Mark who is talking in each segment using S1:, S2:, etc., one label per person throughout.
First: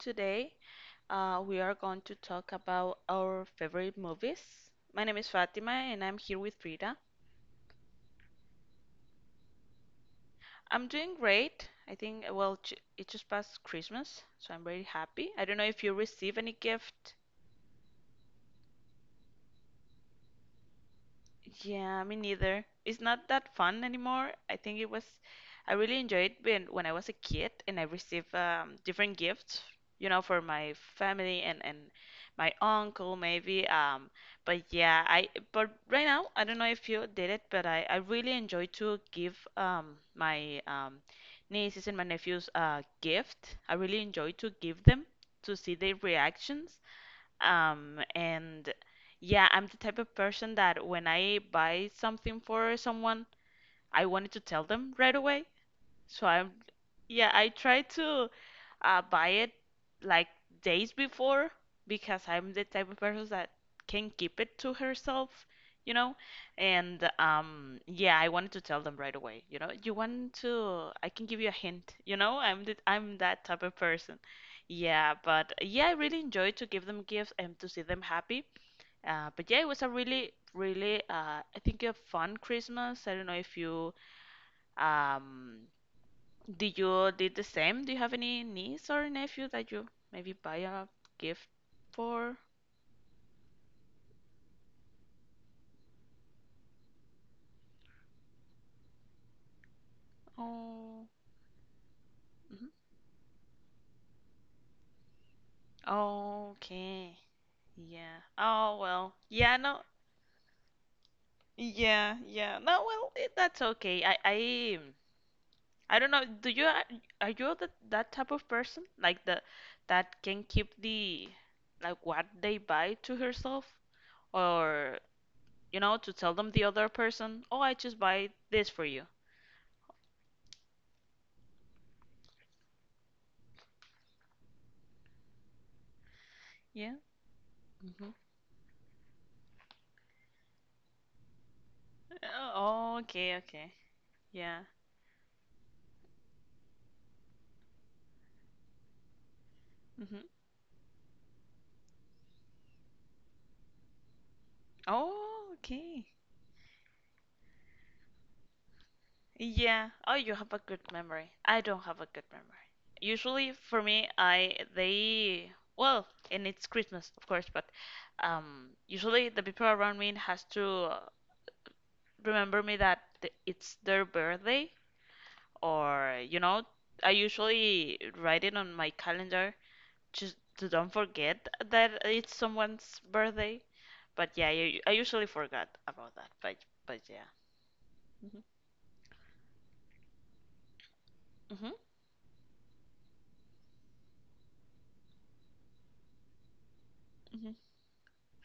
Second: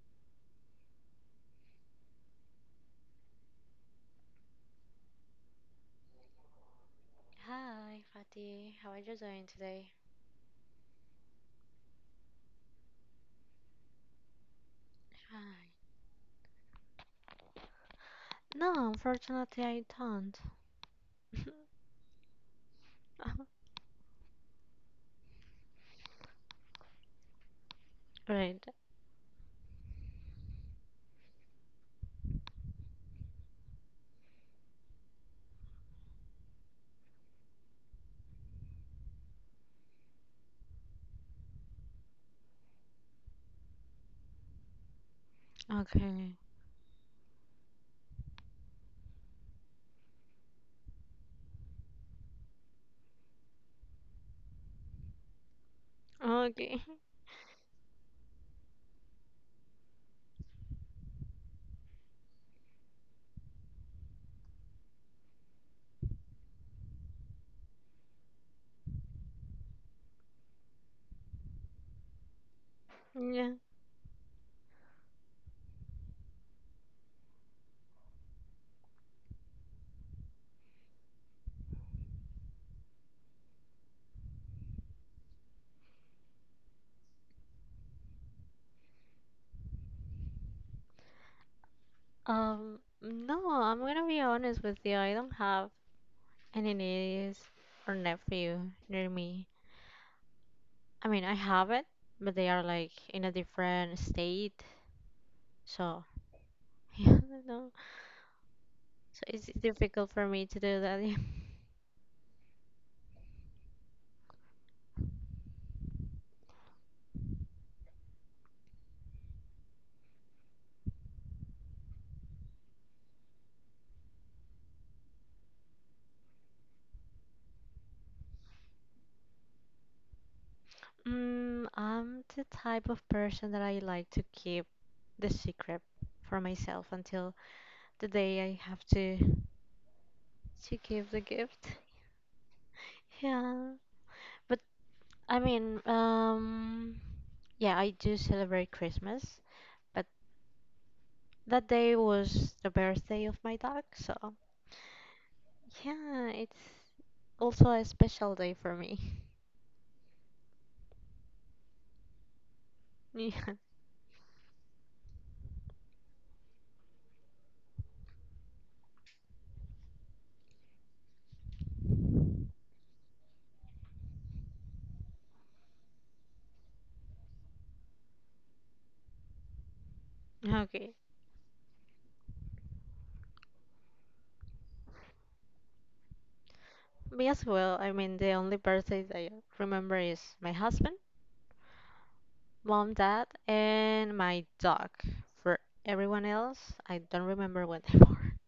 S1: today. We are going to talk about our favorite movies. My name is Fatima, and I'm here with Frida.
S2: Hi, Fatih. How are you doing today?
S1: I'm doing great. I think, well, it just passed Christmas, so I'm very happy. I don't know
S2: Hi.
S1: if you receive any gift.
S2: No, unfortunately, I don't.
S1: Yeah, me neither. It's not that fun anymore. I think it was, I really enjoyed when I was a kid and I received
S2: Great.
S1: different gifts, you know, for my family and my uncle maybe. But yeah, I but right now I don't know if you did it, but I really enjoy to give my nieces and my nephews a gift. I really enjoy to give them, to see their
S2: Okay.
S1: reactions and yeah, I'm the type of person that when I buy something for someone, I wanted to tell them right away. So
S2: Okay.
S1: yeah, I try to. I buy it like days before because I'm the type of person that can keep it to herself, you know? And yeah, I wanted to tell them right away, you know? You want to, I can give you a hint, you know? I'm that
S2: Yeah.
S1: type of person. Yeah, but yeah, I really enjoyed to give them gifts and to see them happy. But yeah, it was a really, really, I think a fun Christmas. I don't know if you um did you did the same? Do you have any niece or nephew that you maybe buy a gift for?
S2: No, I'm gonna be honest with you. I don't have any nieces or nephew near me. I
S1: Oh,
S2: mean, I have it, but they are
S1: mhm.
S2: like in a different state. So, yeah,
S1: Okay.
S2: no.
S1: Yeah. Oh well.
S2: So it's
S1: Yeah, no.
S2: difficult for me to do that.
S1: Yeah, yeah. No, well, it, that's okay. I don't know. Do you are you that type of person, like the, that can keep the, like what they buy to herself, or you know, to tell them the other person, "Oh, I just buy this for you."
S2: I'm the type of person that I like to keep the secret for myself
S1: Yeah.
S2: until the
S1: Mm-hmm.
S2: day I have to give the gift.
S1: Oh, okay,
S2: Yeah.
S1: okay.
S2: But
S1: Yeah.
S2: I mean, yeah, I do celebrate Christmas, but
S1: Hmm.
S2: that day was the birthday of my dog, so
S1: Oh, okay.
S2: yeah, it's also a special day for me.
S1: Yeah. Oh, you have a good memory. I don't have a good memory.
S2: Yeah.
S1: Usually for me, I they, well, and it's Christmas, of course, but usually the people around me has to uh, remember me that it's their birthday, or you know, I usually write it on my calendar just to
S2: Okay.
S1: don't forget that it's someone's birthday. But yeah, you, I usually forgot about that. But
S2: Me
S1: yeah.
S2: as well. I mean, the
S1: Hmm.
S2: only birthday that I remember is my husband,
S1: Hmm.
S2: mom, dad, and my dog. For everyone else, I don't
S1: Hmm.
S2: remember what they were.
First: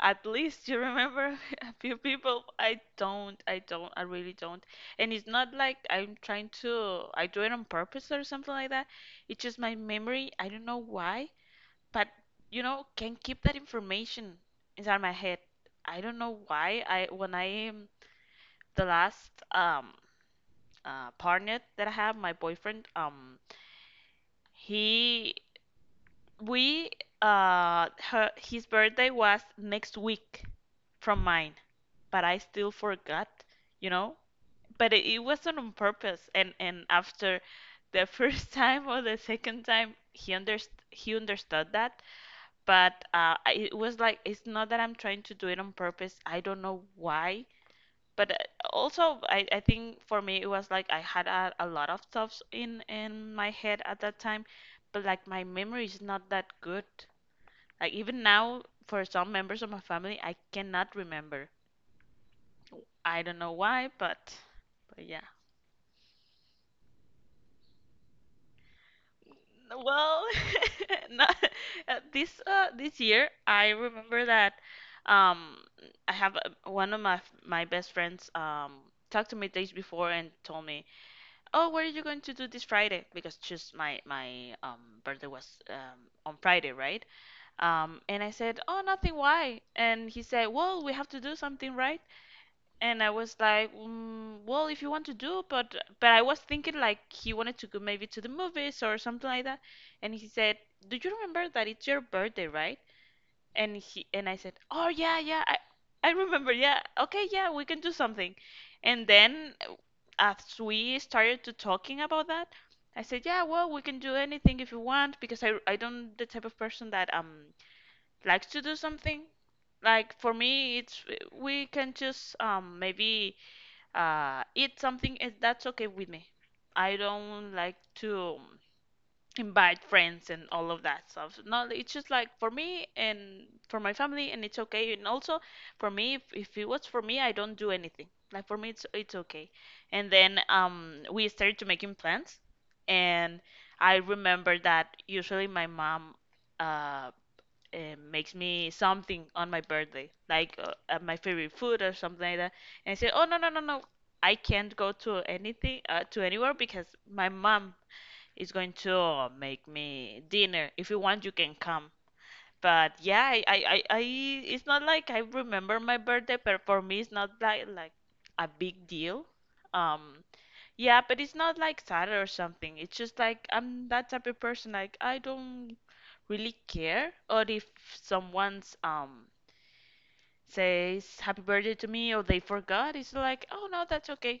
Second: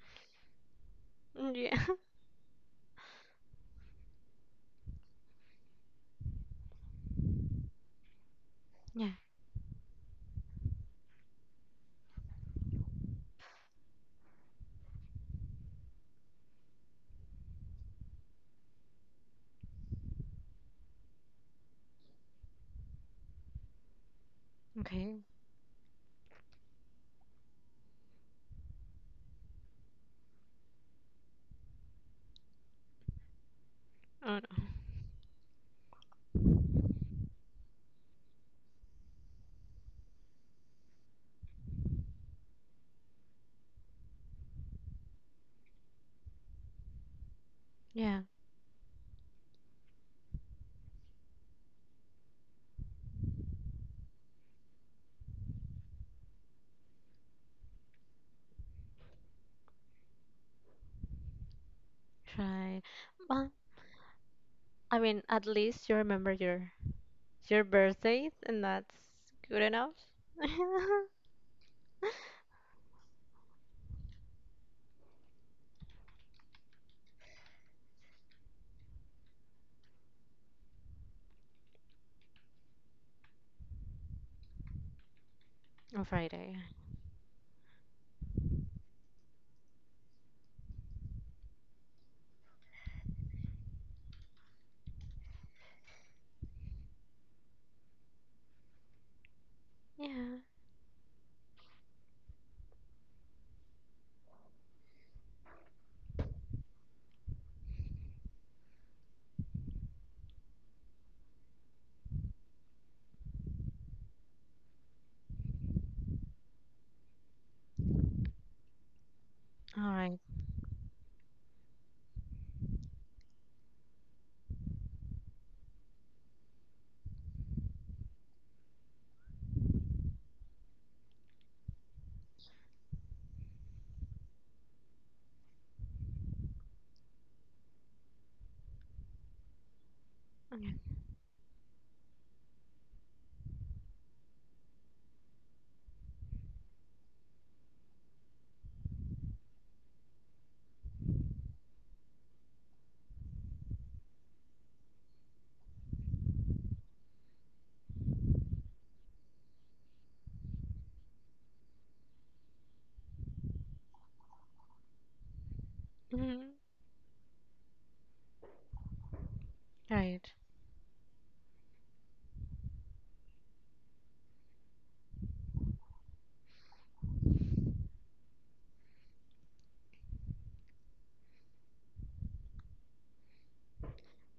S1: At least you remember a
S2: Yeah.
S1: few people. I don't. I don't. I really don't. And it's not like I'm trying to. I do it on purpose or something like that.
S2: Yeah.
S1: It's just my memory. I don't know why, but you know, can keep that information inside my head. I don't know why. I When I am the last partner that I have, my boyfriend,
S2: Okay.
S1: he, we, her his birthday was next week from mine, but I still forgot, you know.
S2: Oh no.
S1: But it wasn't on purpose, and after the first time or the second time, he understood that. But it was like it's not that I'm trying to do it on purpose. I don't know why,
S2: Yeah.
S1: but also, I think for me it was like I had a lot of thoughts in my head at that time, but like my memory is not that good. Like even now, for some members of my family, I cannot remember.
S2: Try.
S1: I don't
S2: Well,
S1: know why,
S2: I
S1: but
S2: mean,
S1: yeah.
S2: at least you remember your birthday, and that's good
S1: N-
S2: enough.
S1: well, not, this this year I remember that um I have, one of my my best friends talked to me days before and told me, oh, what are you going to do this Friday? Because just my my birthday was
S2: On
S1: on
S2: Friday.
S1: Friday, right? And I said, oh, nothing. Why? And he said, well, we have to do something, right? And I was like, mm, well, if you want to do, but I was thinking like he wanted to go maybe to the movies or something like that. And he
S2: Yeah.
S1: said, do you remember that it's your birthday, right? And he, and I said, oh yeah, yeah, I remember, yeah, okay, yeah, we can do something. And then as we started to talking about that, I said, yeah, well, we can do anything if you want, because I don't the type of person that likes to do something.
S2: All
S1: Like
S2: right.
S1: for me, it's we can just maybe eat something, and that's okay with me. I don't like to. Invite friends and all of that stuff. No, it's just like for me and for my family, and it's okay. And also for me, if it was for me, I don't do anything. Like for me, it's okay. And then
S2: Okay.
S1: we started to making plans, and I remember that usually my mom uh, makes me something on my birthday, like my favorite food or something like that. And I say, oh no no no no. I can't go to anything to anywhere because my mom it's going to make me dinner. If you want, you can come. But yeah, I, it's not like I remember my birthday,
S2: Mhm.
S1: but for me, it's not like a big deal. Um,
S2: Right.
S1: yeah, but it's not like sad or something. It's just like I'm that type of person. Like I don't really care, or if someone's says happy birthday to me, or they forgot, it's like oh no, that's okay.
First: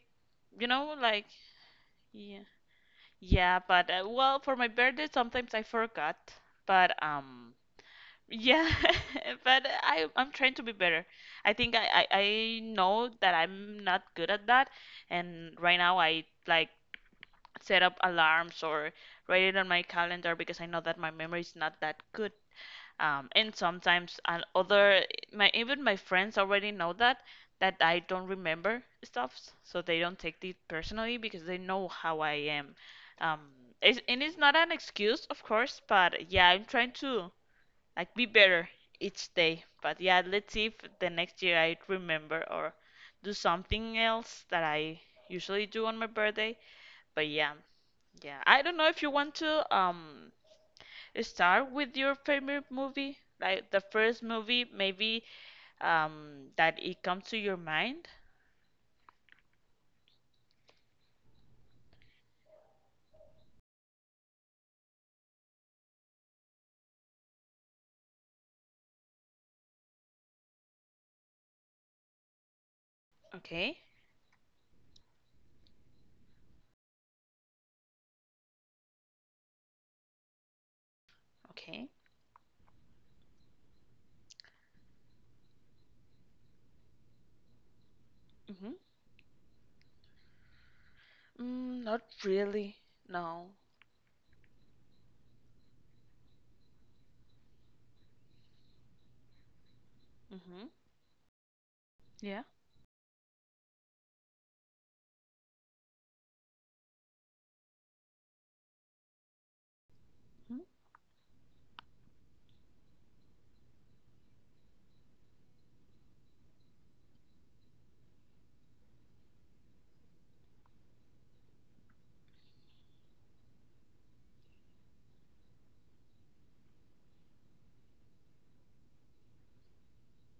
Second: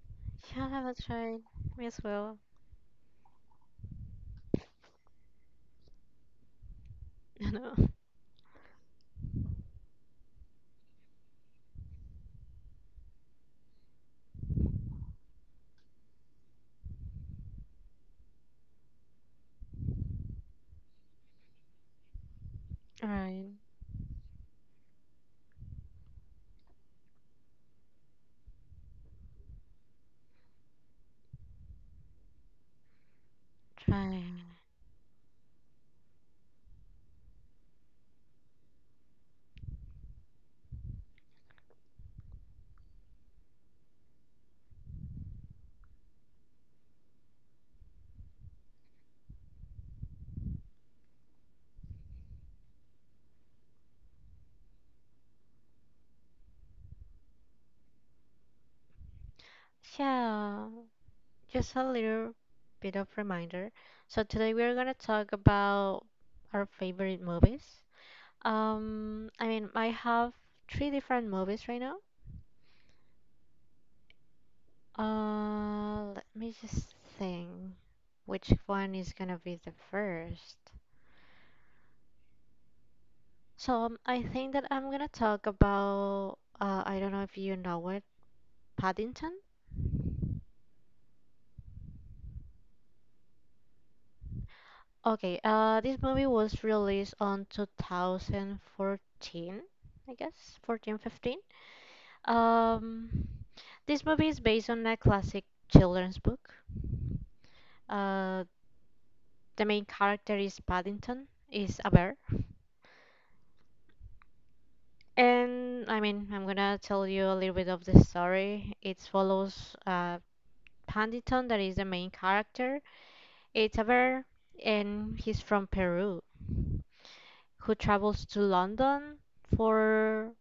S1: You
S2: Yeah,
S1: know,
S2: that's
S1: like
S2: right. Me as well.
S1: yeah. Yeah, but well, for my birthday sometimes I forgot, but
S2: No.
S1: yeah, but I'm trying to be better. I think I know that I'm not good at that, and right now I like set up alarms or write it on my calendar because I know that my memory is not that good.
S2: All right.
S1: And sometimes and other, my even my friends already know that that I don't remember stuffs, so they don't take it personally because they know how I am. Um, it's,
S2: Try.
S1: and it's not an excuse, of course, but yeah, I'm trying to like be better each day. But yeah, let's see if the next year I remember or do something else that I usually do on my birthday. But yeah, yeah, I don't know if you want to start with your favorite movie, like the first movie maybe that it comes to your mind.
S2: Yeah. Just a little bit of reminder. So today we're gonna talk about our favorite movies. I mean, I have three different movies right now.
S1: Okay,
S2: Let me just think which one is gonna be the first.
S1: okay.
S2: So I think that I'm gonna talk about, I don't know if you know it,
S1: Mm-hmm.
S2: Paddington.
S1: Mm, not really. No.
S2: Okay, this movie was released on 2014, I guess,
S1: Mm-hmm.
S2: 14, 15.
S1: Yeah.
S2: Um, this movie is based on a classic children's book. Uh, the main character is Paddington, is a bear. And I mean, I'm gonna tell you a little bit of the story. It follows Paddington, that is the main character. It's a bear, and he's from Peru, who travels to London. For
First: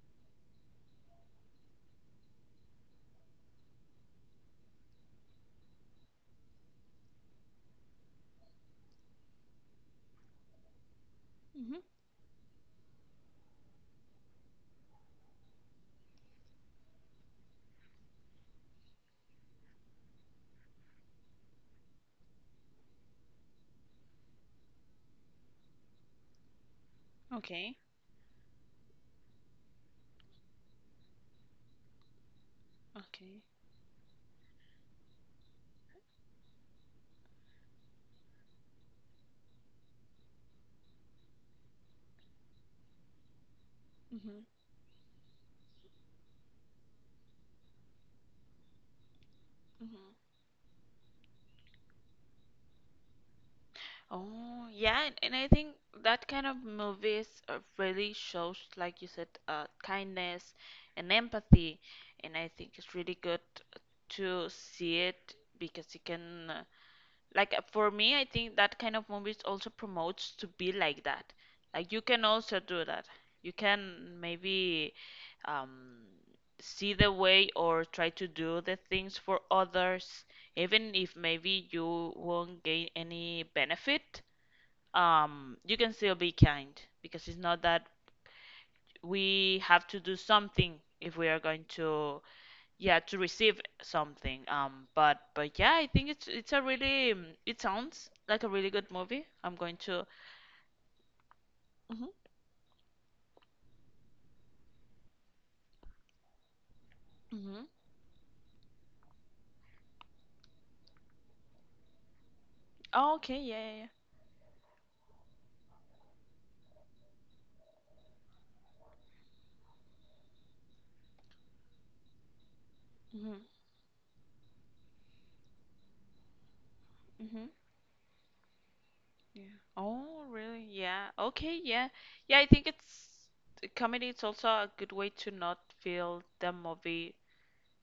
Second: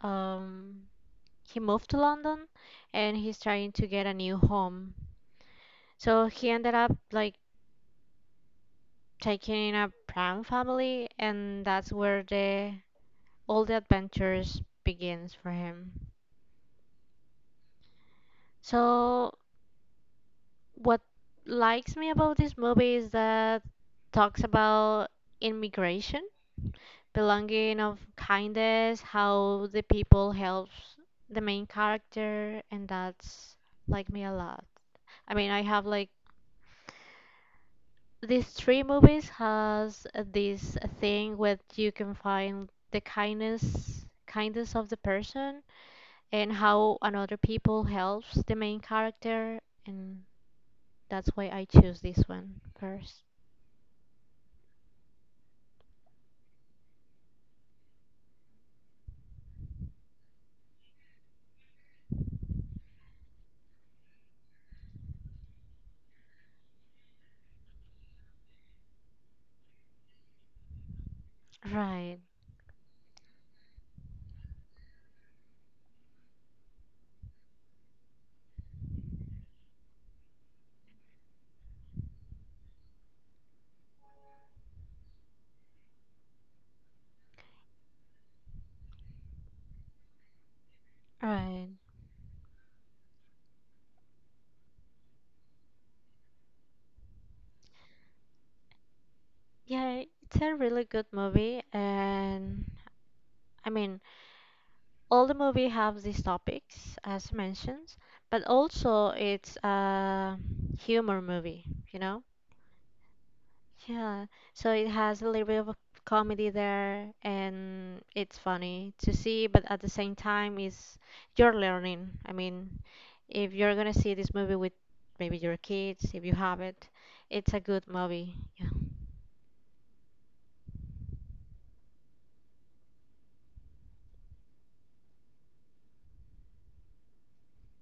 S2: um, he moved to London, and he's trying to get a new home. So he ended up like taking a pram family, and
S1: Mm-hmm.
S2: that's where the all the adventures begins for him. So what likes me about this movie is that talks about immigration,
S1: Okay.
S2: belonging of kindness, how the people helps the main character, and
S1: Okay.
S2: that's like me a lot. I mean, I have like these three movies has this thing where you can find the kindness
S1: Mm-hmm.
S2: kindness of the person and how another people helps the main character,
S1: Mm-hmm.
S2: and that's why I choose this one first.
S1: Oh, yeah, and I think that kind of movies really shows, like you said, kindness and empathy, and I think it's really good to see it because it can for me, I think that kind of movies also promotes to be like that. Like you
S2: Right,
S1: can also do that, you can maybe um, see the way or try to do the things for others, even if maybe you won't gain any benefit. You can still be kind, because it's not that we have to do something if we are going
S2: right.
S1: to, yeah, to receive something. But yeah, I think it's a really it sounds like a really good movie, I'm going
S2: Yeah,
S1: to.
S2: it's a really good movie.
S1: Hmm.
S2: And I mean, all the movie have these topics as
S1: Hmm.
S2: mentioned, but also it's a humor movie, you know?
S1: Oh, okay, yeah, yeah.
S2: Yeah, so it has a little bit of comedy there and it's funny to see, but at the same time is you're learning. I mean,
S1: Yeah.
S2: if you're gonna see this movie with maybe your kids, if you have it,
S1: Hmm. Hmm.
S2: it's a good movie. Yeah.
S1: Yeah. Oh really, yeah, okay, yeah. Yeah, I think it's the comedy, it's also a good way to not feel the movie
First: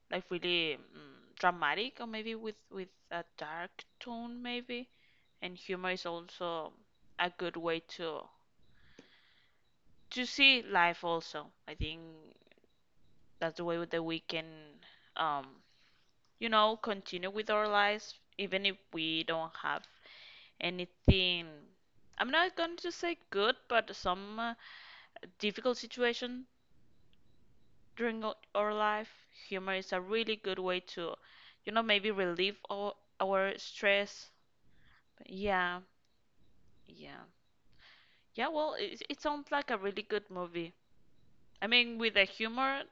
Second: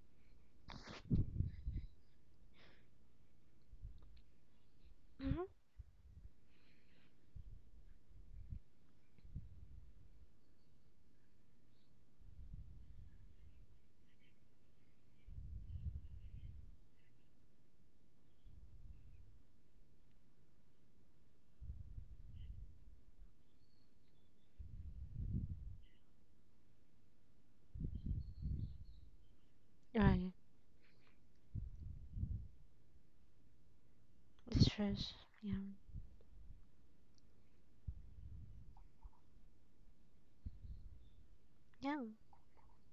S1: like really dramatic, or maybe with a dark tone maybe.
S2: Hmm.
S1: And humor is also a good way to see life also, I think. That's the way that we can, um, you know, continue with our lives, even if we don't have anything. I'm not going to say good, but some difficult situation during our life. Humor is a
S2: Right.
S1: really good way to, you know, maybe relieve our stress.
S2: Distress. Yeah.
S1: Yeah, yeah. Yeah, well, it sounds like a really good movie. I mean,
S2: Yeah.
S1: with the humor,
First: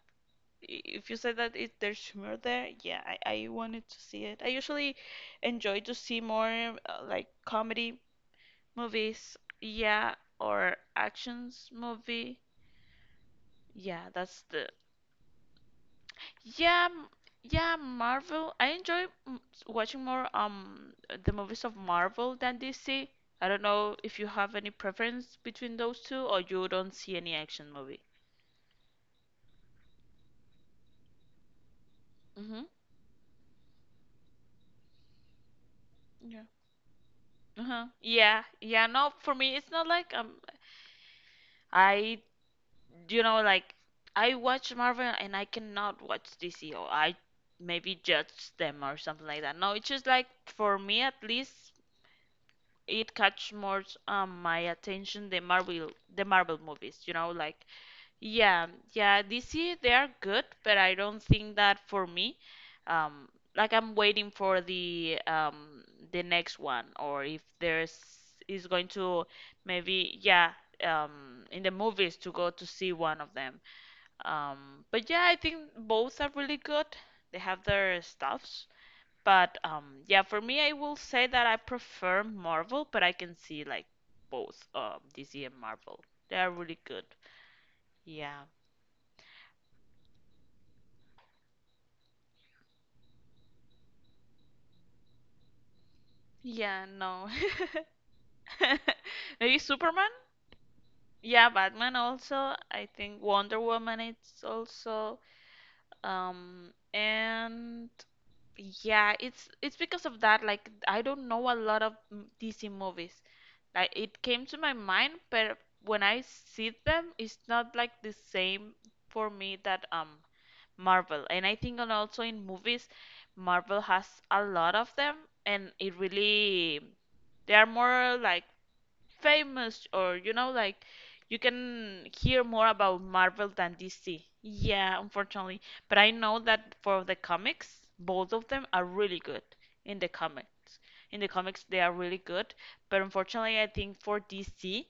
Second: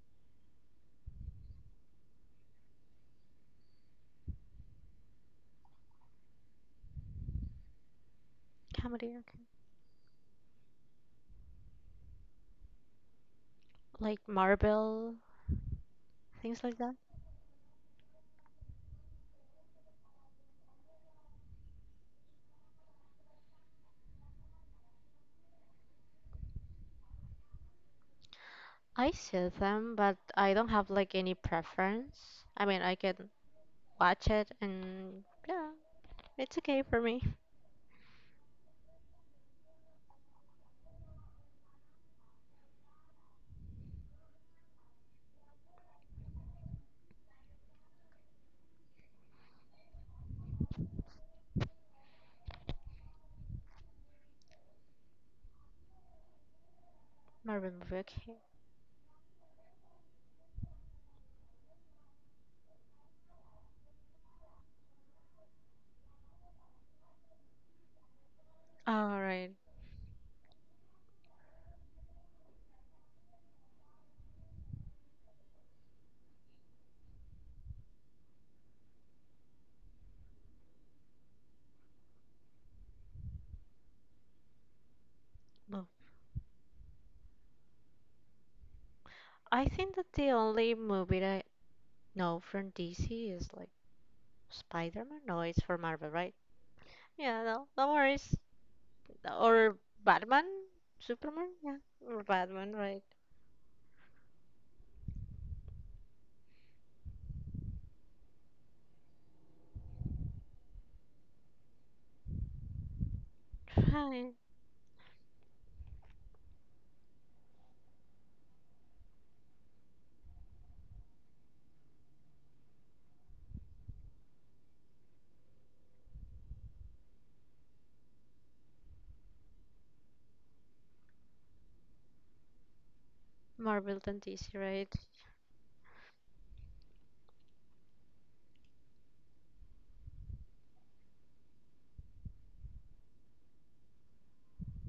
S1: if you said that it, there's humor there, yeah, I wanted to see it. I usually enjoy to see more like comedy
S2: Comedy.
S1: movies,
S2: Okay.
S1: yeah, or actions movie. Yeah,
S2: Like
S1: that's the,
S2: Marvel, things like
S1: yeah,
S2: that.
S1: yeah, Marvel. I enjoy watching more the movies of Marvel than DC. I don't know if you have any preference between those two, or you don't see any action movie.
S2: I see them, but I don't have like any preference.
S1: Mm-hmm.
S2: I mean, I can watch it and yeah,
S1: Yeah.
S2: it's okay for me.
S1: Uh-huh. Yeah, yeah, no, for me it's not like I you know like I watch Marvel and I cannot watch DC, or I maybe judge them or something like that. No, it's just like, for me at least, it catch more my attention, the Marvel the Marvel movies, like,
S2: Marvin Buckingham.
S1: yeah. Yeah, DC they are good, but I don't think that for me um like I'm waiting for the next one, or if there's is going
S2: All
S1: to,
S2: right.
S1: maybe, yeah, in the movies to go to see one of them. But yeah, I think both are really good. They have their stuffs. But yeah, for me, I will say that I prefer Marvel, but I can see like both DC and
S2: Well,
S1: Marvel. They are really good. Yeah.
S2: I think that the only movie that I know from DC is like Spider-Man. No, it's for Marvel, right?
S1: Yeah, no.
S2: Yeah, no, no worries.
S1: Maybe
S2: Or
S1: Superman?
S2: Batman,
S1: Yeah,
S2: Superman, yeah,
S1: Batman
S2: or
S1: also.
S2: Batman,
S1: I
S2: right?
S1: think Wonder Woman it's also. And Yeah, it's because of that. Like I don't know a lot of DC movies. Like it
S2: Hi,
S1: came to my mind, but when I see them, it's not like the same for me that Marvel. And I think, and also in movies, Marvel has a lot of them, and it really they are more like famous, or like you can hear more about Marvel than
S2: Marvel than
S1: DC.
S2: DC, right?
S1: Yeah, unfortunately, but I know that for the comics, both of them are really good in the comics. In the comics, they are really good, but unfortunately, I think for DC,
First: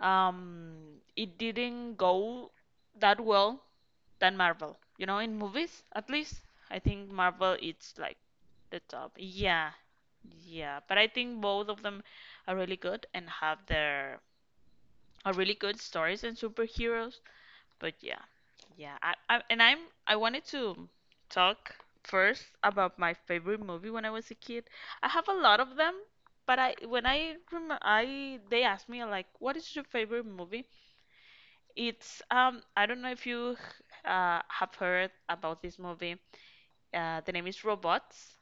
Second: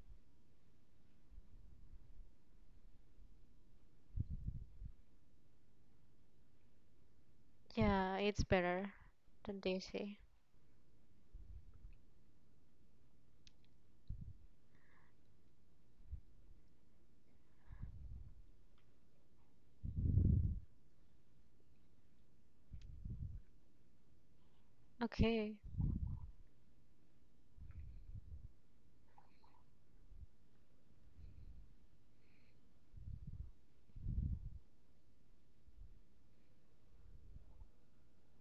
S1: um, it didn't go that well than Marvel. You know, in movies, at least, I think Marvel it's like
S2: Yeah, it's
S1: the
S2: better
S1: top.
S2: than
S1: Yeah,
S2: DC.
S1: yeah, but I think both of them are really good and have their are really good stories and superheroes. But yeah, yeah. I and I'm I wanted to talk first about my favorite movie when I was a kid. I have a
S2: Okay.
S1: lot of them, but I when I rem- I they asked me like, what is your favorite movie? It's I don't know if you have heard about this movie. The name is Robots.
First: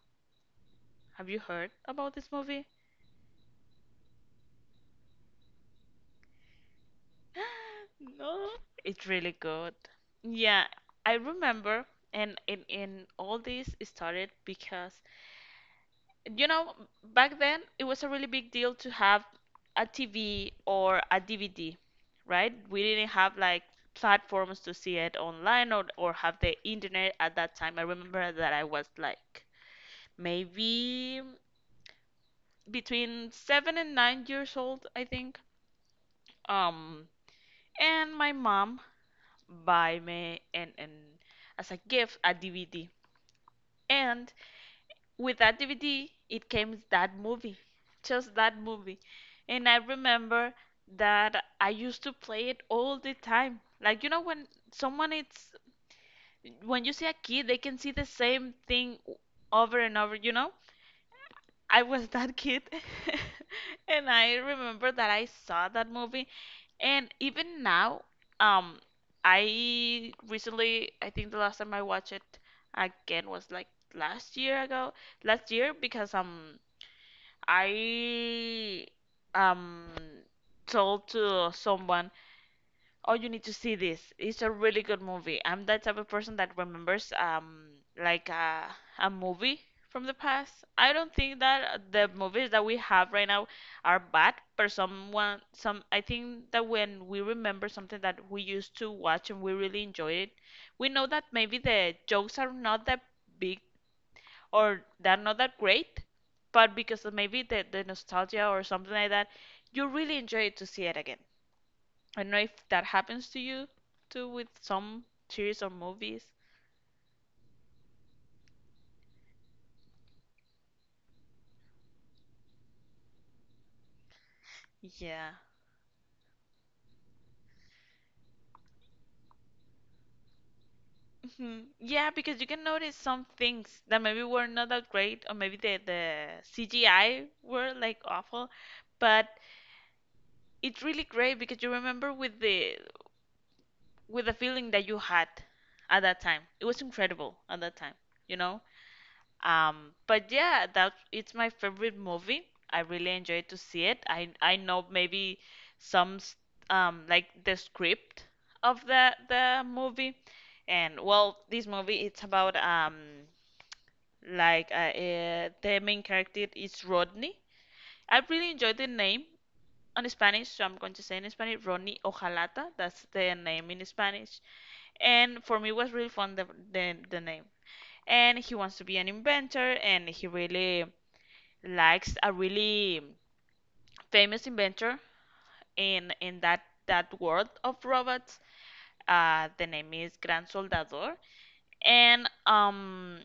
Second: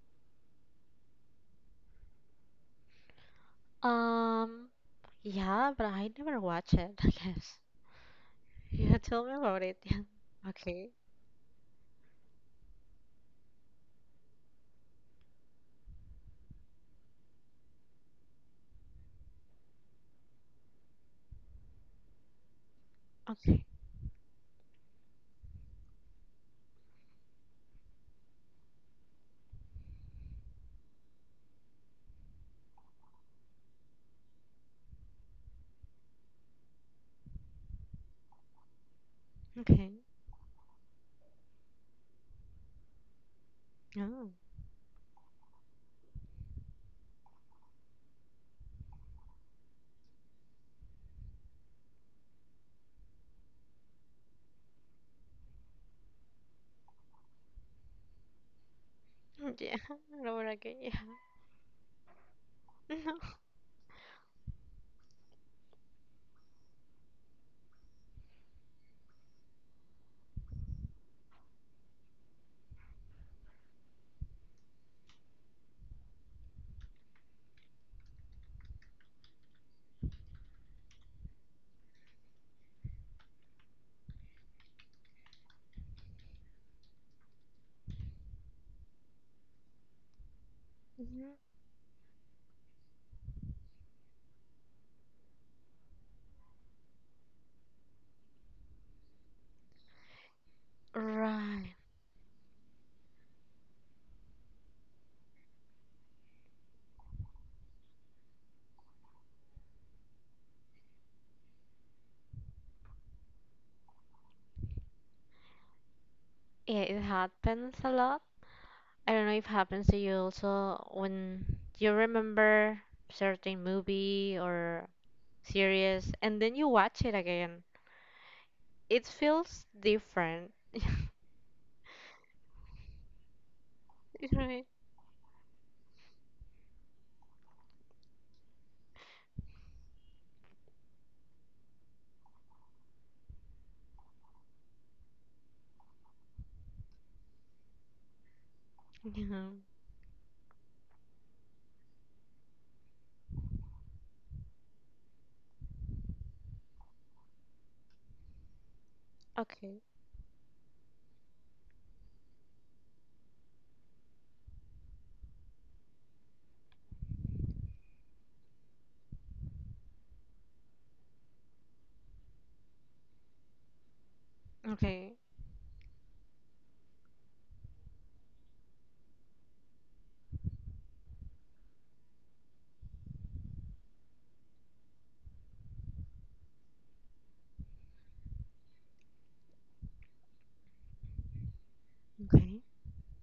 S1: Have you heard about this movie?
S2: Um, yeah, but I never watch it, I guess.
S1: No,
S2: Yeah,
S1: it's
S2: tell me
S1: really
S2: about
S1: good.
S2: it. Yeah.
S1: Yeah,
S2: Okay.
S1: I remember, and in all this started because you know back then it was a really big deal to have a TV or a DVD, right? We didn't have like
S2: Okay.
S1: platforms to see it online, or have the internet at that time. I remember that I was like maybe between 7 and 9 years old, I think. Um, and my mom
S2: Okay.
S1: buy me and as a gift a DVD.
S2: Oh.
S1: And with that DVD, it came that movie, just that movie. And I remember that I used to play it all the time. Like when someone it's when you see a kid, they can see the same thing
S2: Yeah,
S1: over and over, you
S2: Laura
S1: know?
S2: again. Yeah.
S1: I was that kid.
S2: No.
S1: And I remember that I saw that movie. And even now, um, I recently, I think the last time I watched it again was like last year ago, last year, because I um told to someone, oh, you need to see this, it's a really good movie. I'm that type of person that remembers like a movie from the past. I don't
S2: Mhm.
S1: think that the movies that we have right now are bad, but someone some I think that when we remember something that we used to watch and we really enjoyed it, we know that maybe
S2: Right.
S1: the jokes are not that big, or they're not that great, but because of maybe the nostalgia or something like that, you really enjoy it to see it again. I don't know if that happens to you too with some series or movies.
S2: Yeah, it happens a lot. I don't know if it happens to you also when you remember certain movie or
S1: Yeah.
S2: series and then you watch it again. It feels different.
S1: Mhm. Yeah, because you can notice some things that maybe were
S2: Right.
S1: not that great, or maybe the CGI were like awful, but it's really great because you remember with the feeling that you had at that time. It was incredible at that time, you know?
S2: Yeah.
S1: But yeah, that it's my favorite movie. I really enjoyed to see it. I know maybe some s- like the script of the
S2: Okay.
S1: movie. And well, this movie it's about the main character is Rodney. I really enjoyed the name on Spanish, so I'm going to say in Spanish, Rodney Ojalata. That's the name in Spanish,
S2: Okay.
S1: and for me it was really fun the name, and he wants to be an inventor, and he really likes a really famous inventor in that world of robots. The name is Gran Soldador, and
S2: Okay.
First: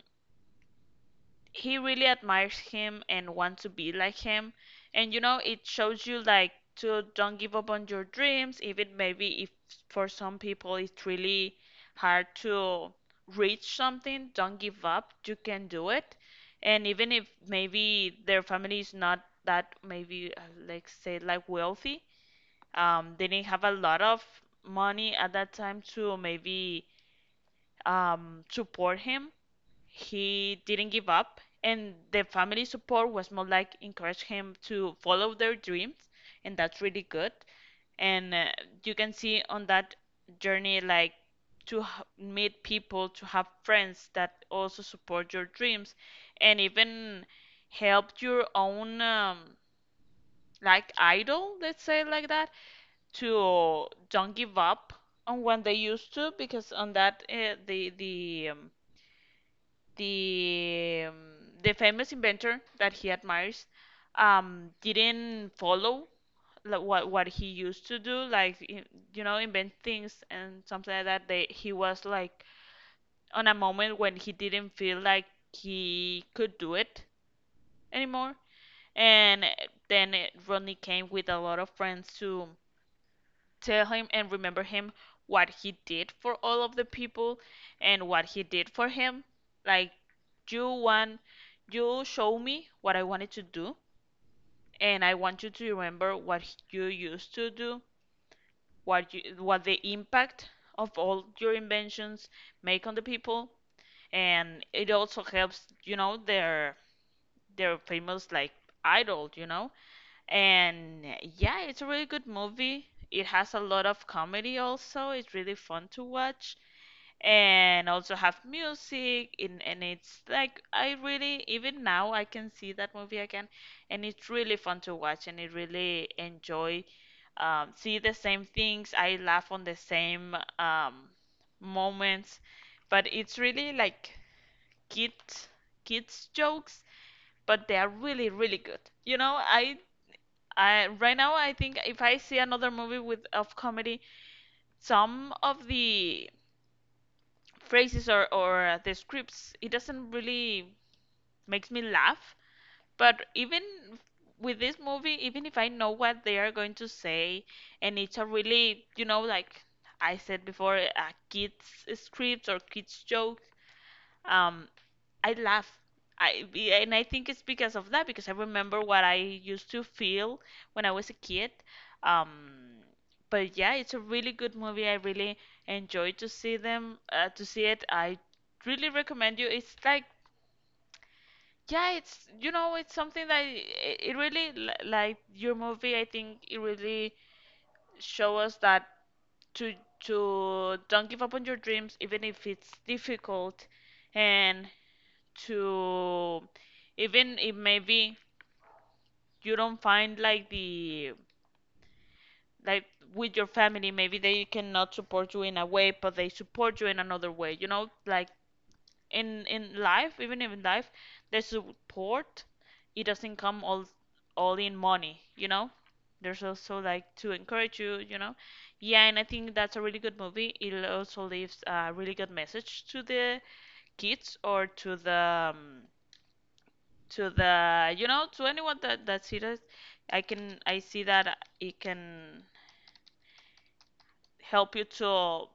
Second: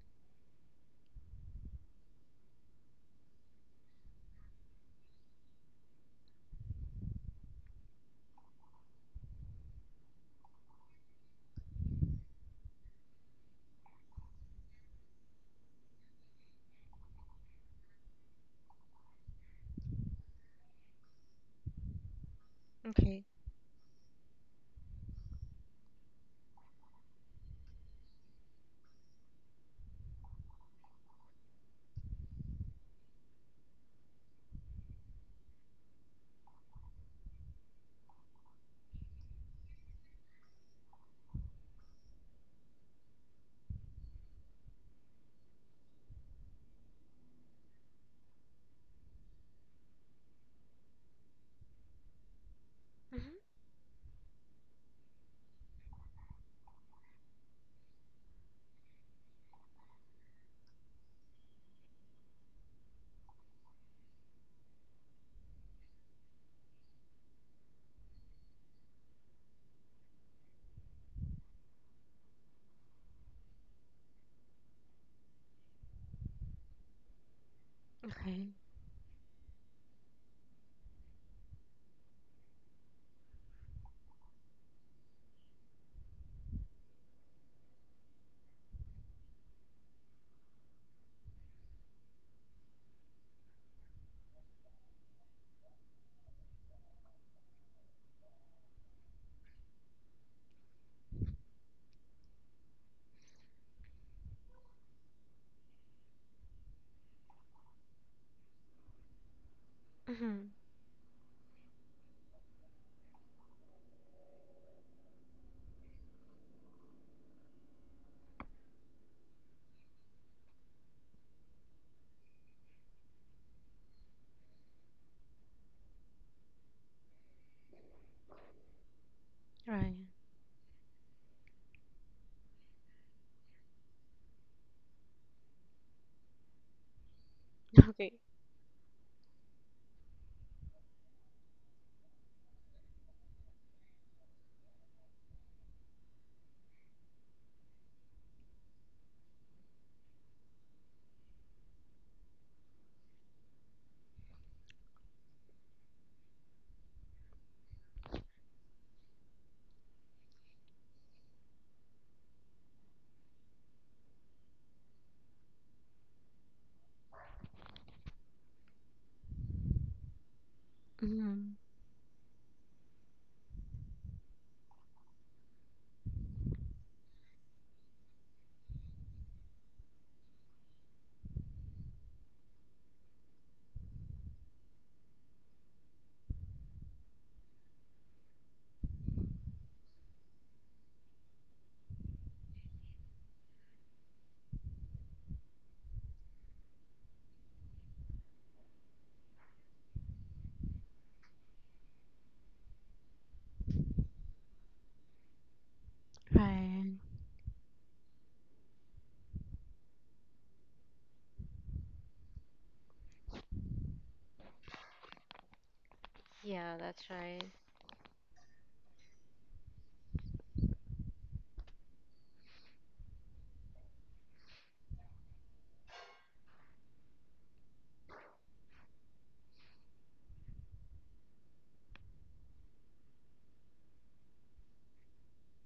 S1: he really admires him and wants to be like him. And it shows you like to don't give up on your dreams, even maybe if for some people it's really hard to reach something. Don't give up, you can do it. And even if maybe their family is not that, maybe like say like wealthy,
S2: Okay.
S1: they didn't have a lot of money at that time to maybe support him. He didn't give up, and the family support was more like encourage him to follow their dreams. And that's really good. And you can see on that journey like to meet people, to have friends that also support your dreams, and even help your own like idol, let's say like that,
S2: Mm-hmm.
S1: to don't give up on when they used to, because on that, the um, the famous inventor that he admires, didn't follow like, what he used to do, like invent things and something like that. They he was like on a moment when he didn't feel like he could do it anymore,
S2: Okay.
S1: and then Rodney came with a lot of friends to tell him and remember him what he did for all of the people and what he did for him. Like you want you show me what I wanted to do, and I want you to remember what you used to do, what the impact of all your inventions make on the people. And it also helps, their famous like idol, you know?
S2: Mm-hmm.
S1: And yeah, it's a really good movie. It has a lot of comedy also. It's really fun to watch and also have music, and it's like I really even now I can see that movie again, and it's really fun to watch, and I really enjoy see the same things. I laugh on the
S2: Right.
S1: same moments, but it's really like kids kids jokes, but they are
S2: Okay.
S1: really really good. You know, I right now, I think if I see another movie with of comedy, some of the phrases, or the scripts, it doesn't really makes me laugh. But even with this movie, even if I know what they are going to say, and it's a really, like I said before, a kids script or kids joke. Um, I laugh. And I think it's because of that, because I remember what I used to feel when I was a kid.
S2: Mm-hmm.
S1: Um, but yeah, it's a really good movie. I really enjoy to see it. I really recommend you. It's like, yeah, it's you know it's something that it really like your movie. I think it really show us that to to don't give up on your dreams, even if it's difficult, and to even if maybe you don't find like the, like with your family, maybe they cannot support you in a way, but they support you
S2: Right.
S1: in another way. In life, even in life, the support, it doesn't come all in money. There's
S2: Yeah,
S1: also
S2: that's
S1: like to
S2: right.
S1: encourage you, you know yeah. And I think that's a really good movie. It also leaves a really good message to the kids, or to the, to anyone that sees it. I see that it can help you to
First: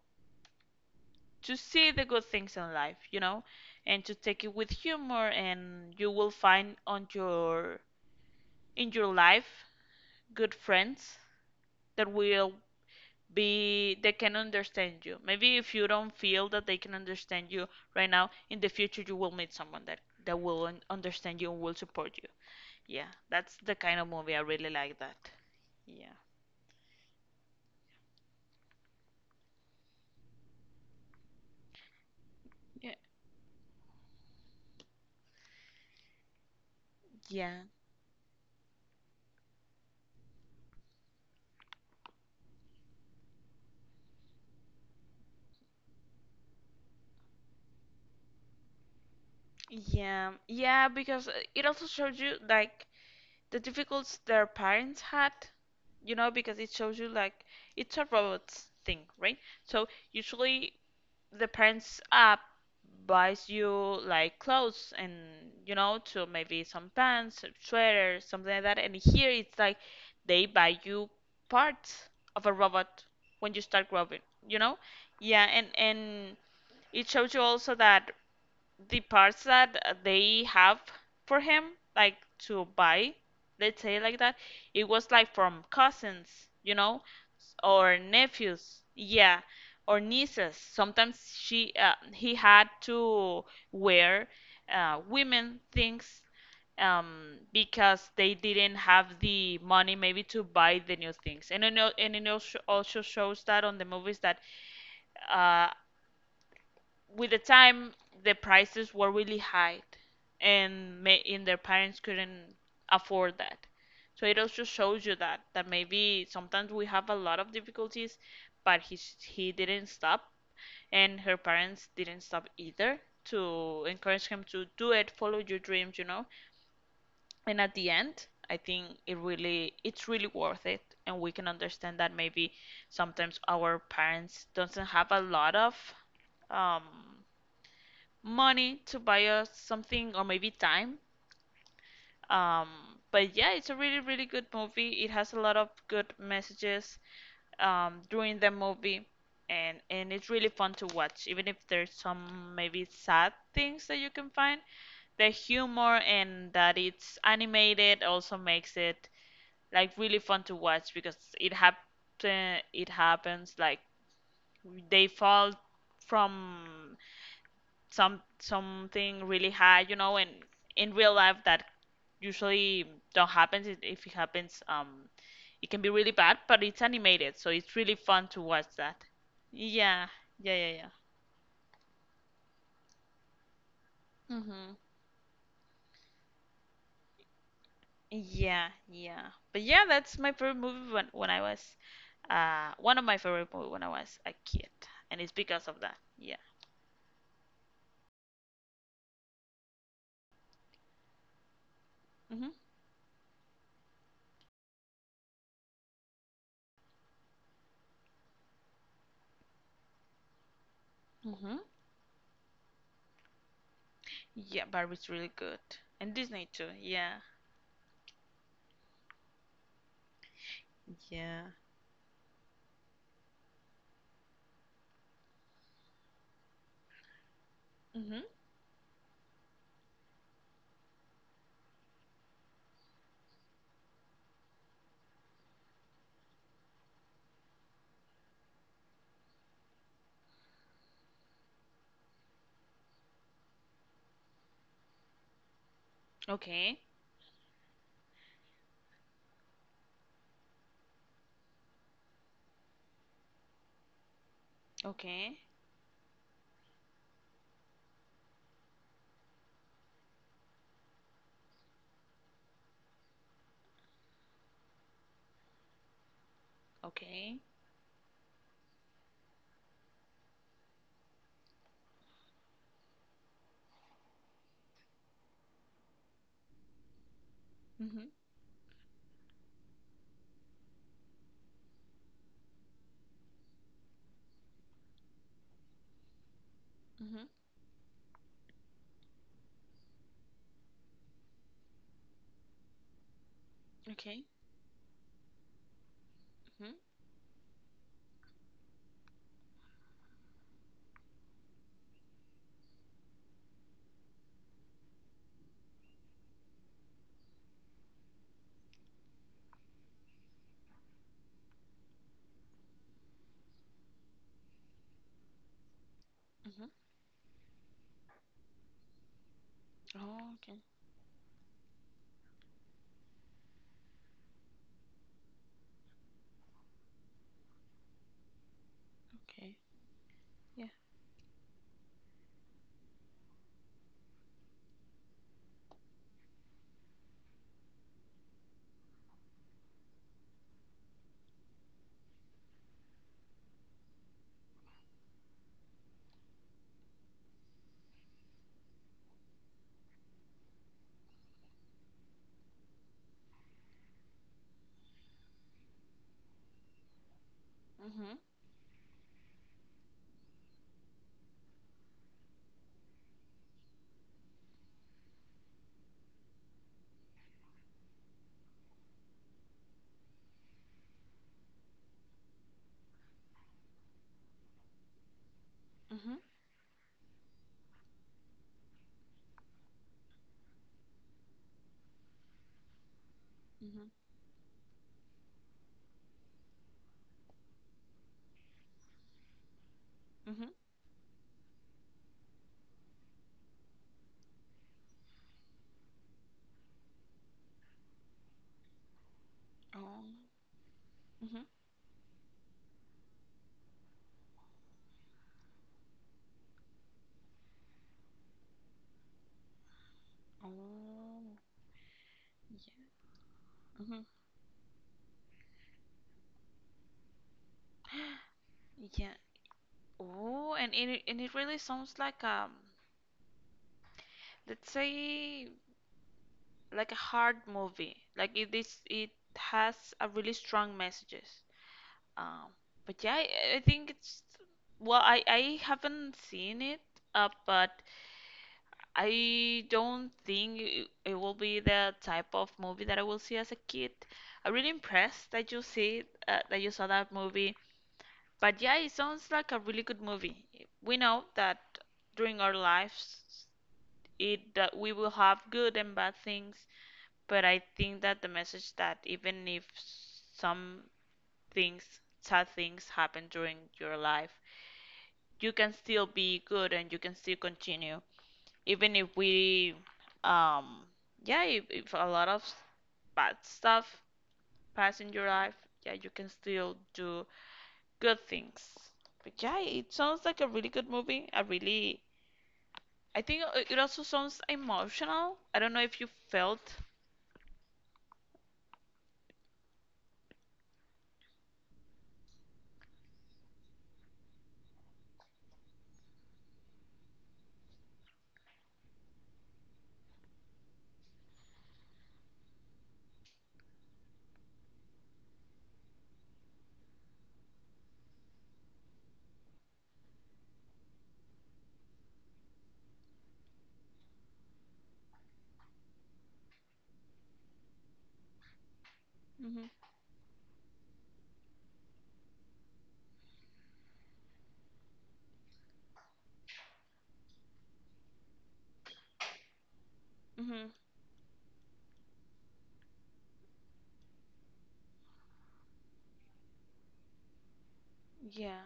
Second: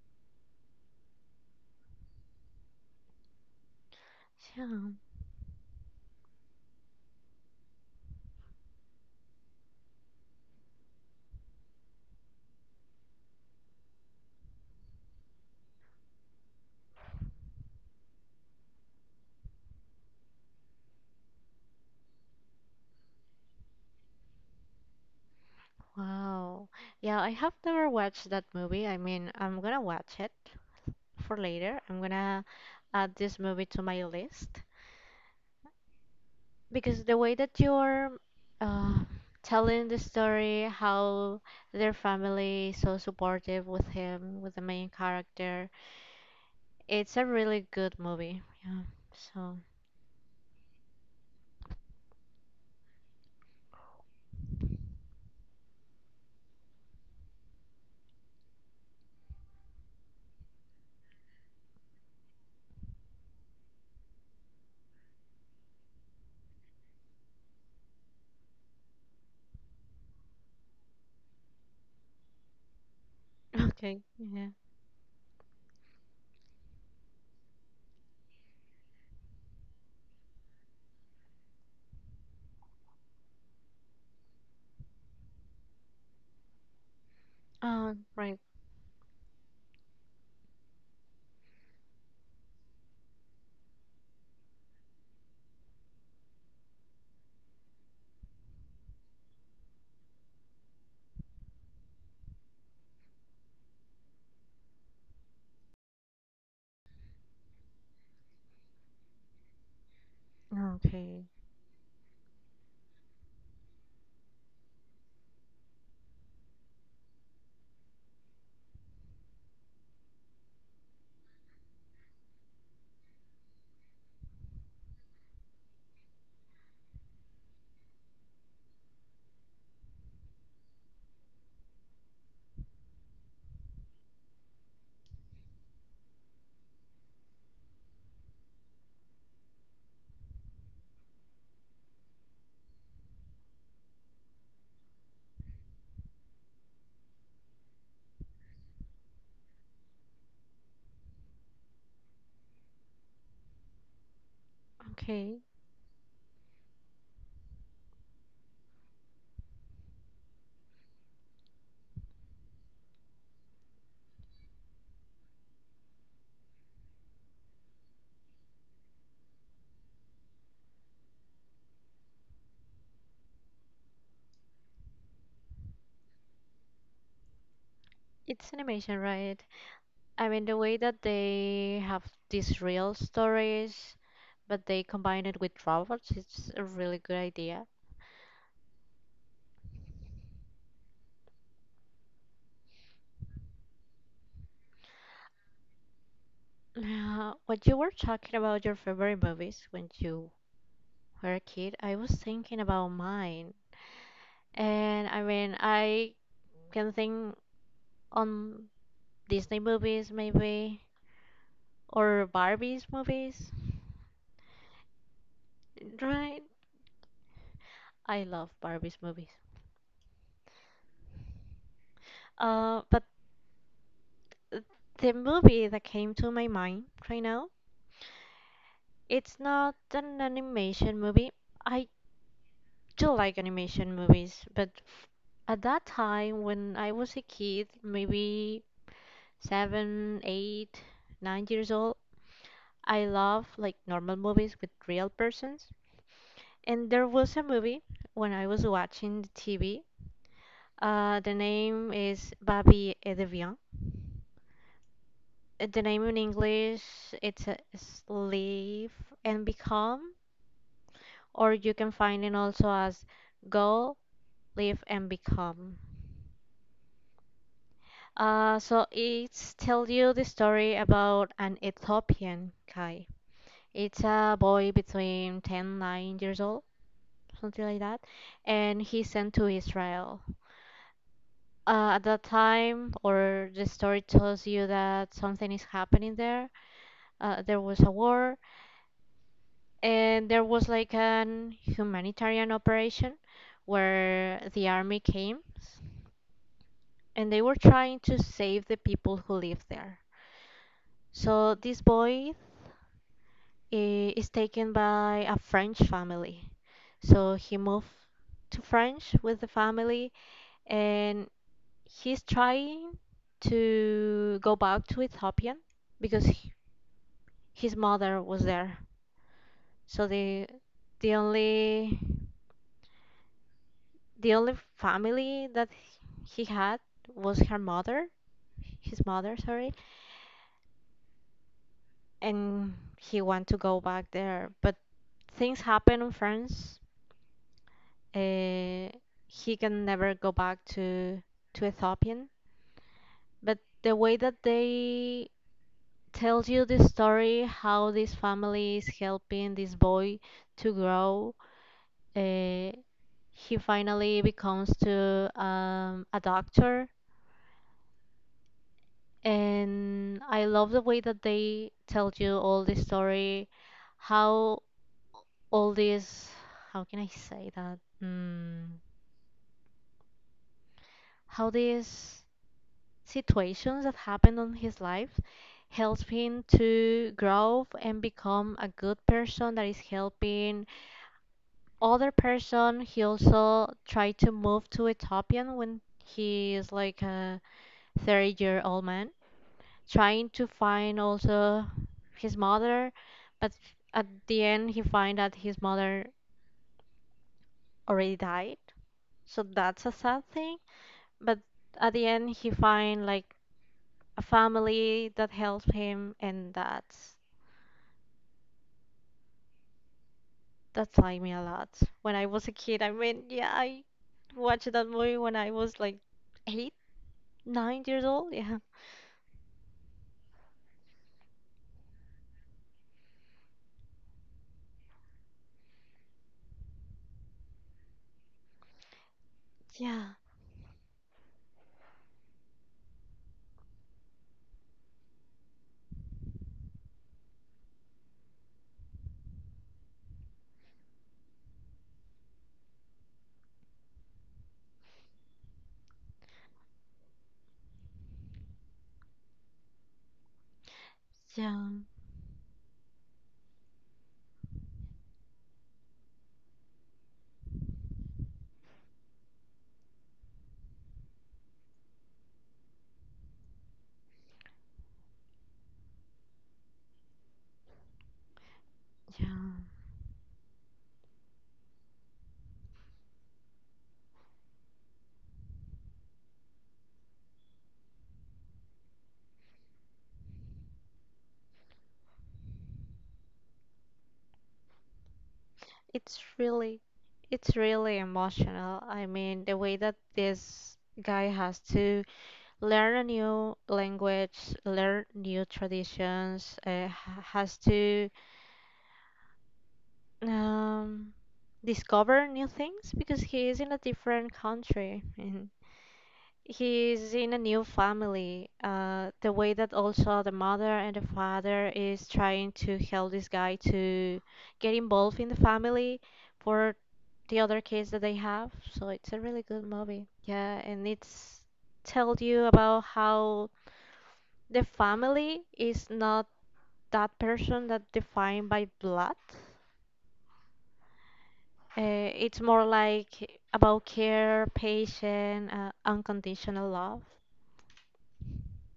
S1: to see the good things in life, and to take it
S2: Yeah.
S1: with humor, and you will find on your in your life good friends that will be they can understand you, maybe if you don't feel that they can understand you right now. In the future, you will meet someone that will understand you and will support you. Yeah, that's the kind of movie I really like that. Yeah.
S2: Wow. Yeah, I have never watched that movie. I mean, I'm gonna watch it for later. I'm gonna
S1: Yeah,
S2: add this movie to my list because the way that
S1: yeah,
S2: you're uh, telling the story, how their family is so supportive with him, with the main character, it's a really good movie. Yeah. So,
S1: yeah, yeah, because it also shows you like the difficulties their parents had, because it shows you like it's a robot's thing, right? So usually the parents buys you like clothes, and to maybe some pants, some sweater, something like that. And here it's like they buy you parts of a robot when you start
S2: okay.
S1: growing,
S2: Yeah.
S1: you know? Yeah, and it shows you also that the parts that they have for him, like to buy, let's say like that, it was like from cousins, you know, or
S2: Oh, right.
S1: nephews, yeah, or nieces. Sometimes he had to wear women things, because they didn't have the money maybe to buy the new things. And it also shows that on the movies that uh, with the time the prices were really high and ma-
S2: Okay.
S1: and their parents couldn't afford that, so it also shows you that maybe sometimes we have a lot of difficulties, but he didn't stop, and her parents didn't stop either to encourage him to do it. Follow your dreams. And at the end, I think it really, it's really worth it, and we can understand that maybe sometimes our parents doesn't have a lot of um money to buy us something, or maybe time. Um, but yeah, it's a really, really good movie. It has a lot of good messages during the movie, and it's really fun to watch. Even if there's some maybe sad things that you can find, the
S2: Okay.
S1: humor and that it's animated also makes it like really fun to watch, because it happens like they fall from something really high, you know, and in real life that usually don't happen. If it happens, it can be really bad, but it's animated, so it's really fun to
S2: It's
S1: watch
S2: animation,
S1: that.
S2: right?
S1: Yeah,
S2: I mean,
S1: yeah,
S2: the
S1: yeah,
S2: way
S1: yeah.
S2: that they have these real stories, but
S1: Mm-hmm.
S2: they combine it with robots, it's a really good idea.
S1: Yeah, yeah. But yeah, that's my favorite movie when I was one of my favorite movie when I was a kid, and it's because of that. Yeah.
S2: When you were talking about your favorite movies when you were a kid, I was
S1: Mm-hmm.
S2: thinking about mine. And I mean, I can think on Disney movies, maybe,
S1: Mm-hmm.
S2: or Barbie's movies,
S1: Yeah, Barbie's really good, and
S2: right?
S1: Disney too. Yeah.
S2: I love Barbie's movies.
S1: Yeah.
S2: But the movie that came to my mind right now.
S1: Mm-hmm.
S2: It's not an animation movie. I do like animation movies, but at that time when I was a kid, maybe 7, 8, 9 years old, I love like normal movies with real persons.
S1: Okay.
S2: And there was a movie when I was watching the TV. The name is Babi et Deviant.
S1: Okay.
S2: The name in English it's a Live and Become, or you can find it also as Go live and become.
S1: Okay.
S2: So it's tell you the story about an Ethiopian guy. It's a boy between 10, 9 years old, something like that,
S1: Mhm.
S2: and he's sent to Israel. At that time, or the story tells you that something is happening there.
S1: Mhm.
S2: There was a war, and there was like an humanitarian operation
S1: Okay.
S2: where the army came
S1: Mhm.
S2: and they were trying to save the people who live there. So this boy is taken by a French family. So he moved to France with the family and he's trying to go back to Ethiopia because h
S1: Mhm.
S2: his mother was there. So
S1: Oh, okay.
S2: the only the only family that he had was her mother, his mother,
S1: Okay.
S2: sorry,
S1: Yeah.
S2: and he want to go back there, but things happen in France, uh, he can never go back to Ethiopian. But the way that they tell you the story, how this family is helping this boy to grow, uh, he finally becomes to a doctor.
S1: Mhm.
S2: And I love the way that they tell you all the story, how all this, how can I say that? How this situations that happened on his life helps
S1: Mhm.
S2: him to grow and become a good person that is helping other person. He also
S1: Mhm.
S2: tried to move to Ethiopian when he is like a 30-year-old man trying to
S1: Mhm.
S2: find also his mother, but at the end he find that his mother already died, so that's a
S1: Oh.
S2: sad thing, but
S1: Mhm.
S2: at the end he find like a family that helps him and that's That taught me
S1: Oh.
S2: a lot. When I was a kid, I
S1: Yeah.
S2: mean, yeah, I
S1: Mhm.
S2: watched that movie when I was like 8, 9 years old. Yeah,
S1: Yeah. Oh, and it really sounds like let's say like a hard movie. Like it has a
S2: yeah,
S1: really strong messages. Um, but yeah, I think it's, well, I haven't seen it, but I don't think it will be the type of movie that I will see as a kid. I'm really impressed that that you saw that movie. But yeah, it sounds like a really good movie. We know that
S2: yeah,
S1: during our lives, it that we will have good and bad things. But I think that the message, that even if some things, sad things happen during your life, you can still be good and you can still continue even if
S2: yeah.
S1: we um yeah, if a lot of bad stuff pass in your life, yeah, you can still do good things. But yeah, it sounds like a really good movie. I really, I think it also sounds emotional. I don't know if you
S2: It's
S1: felt.
S2: really, it's really emotional. I mean, the way that this guy has to learn a new language, learn new traditions, has to um, discover new things because he is in a different country. He's in a new family. The way that also the mother and the father is trying to help this guy to get involved in the family for the other kids that they have. So it's a really good
S1: Hmm.
S2: movie. Yeah, and it's tells you about how the family is not that person that defined by blood.
S1: Hmm.
S2: It's more like about care, patience, unconditional love.
S1: Yeah.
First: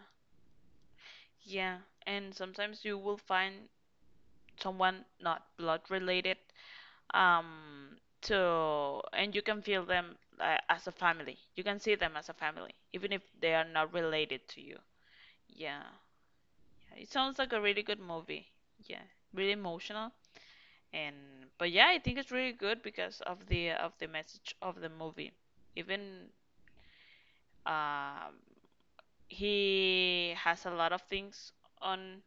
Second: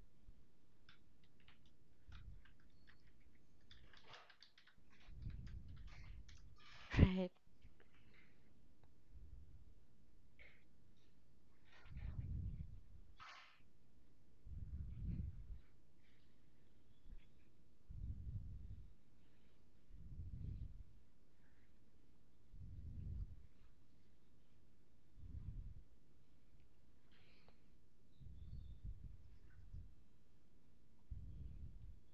S1: Yeah, and sometimes you will find someone not blood related,
S2: Right.
S1: um to and you can feel them, as a family. You can see them as a family even if they are not related to you. Yeah, it sounds like a really good movie. Yeah, really emotional. And but yeah, I think it's really good, because of the message of the movie. Even, um he has a lot of things on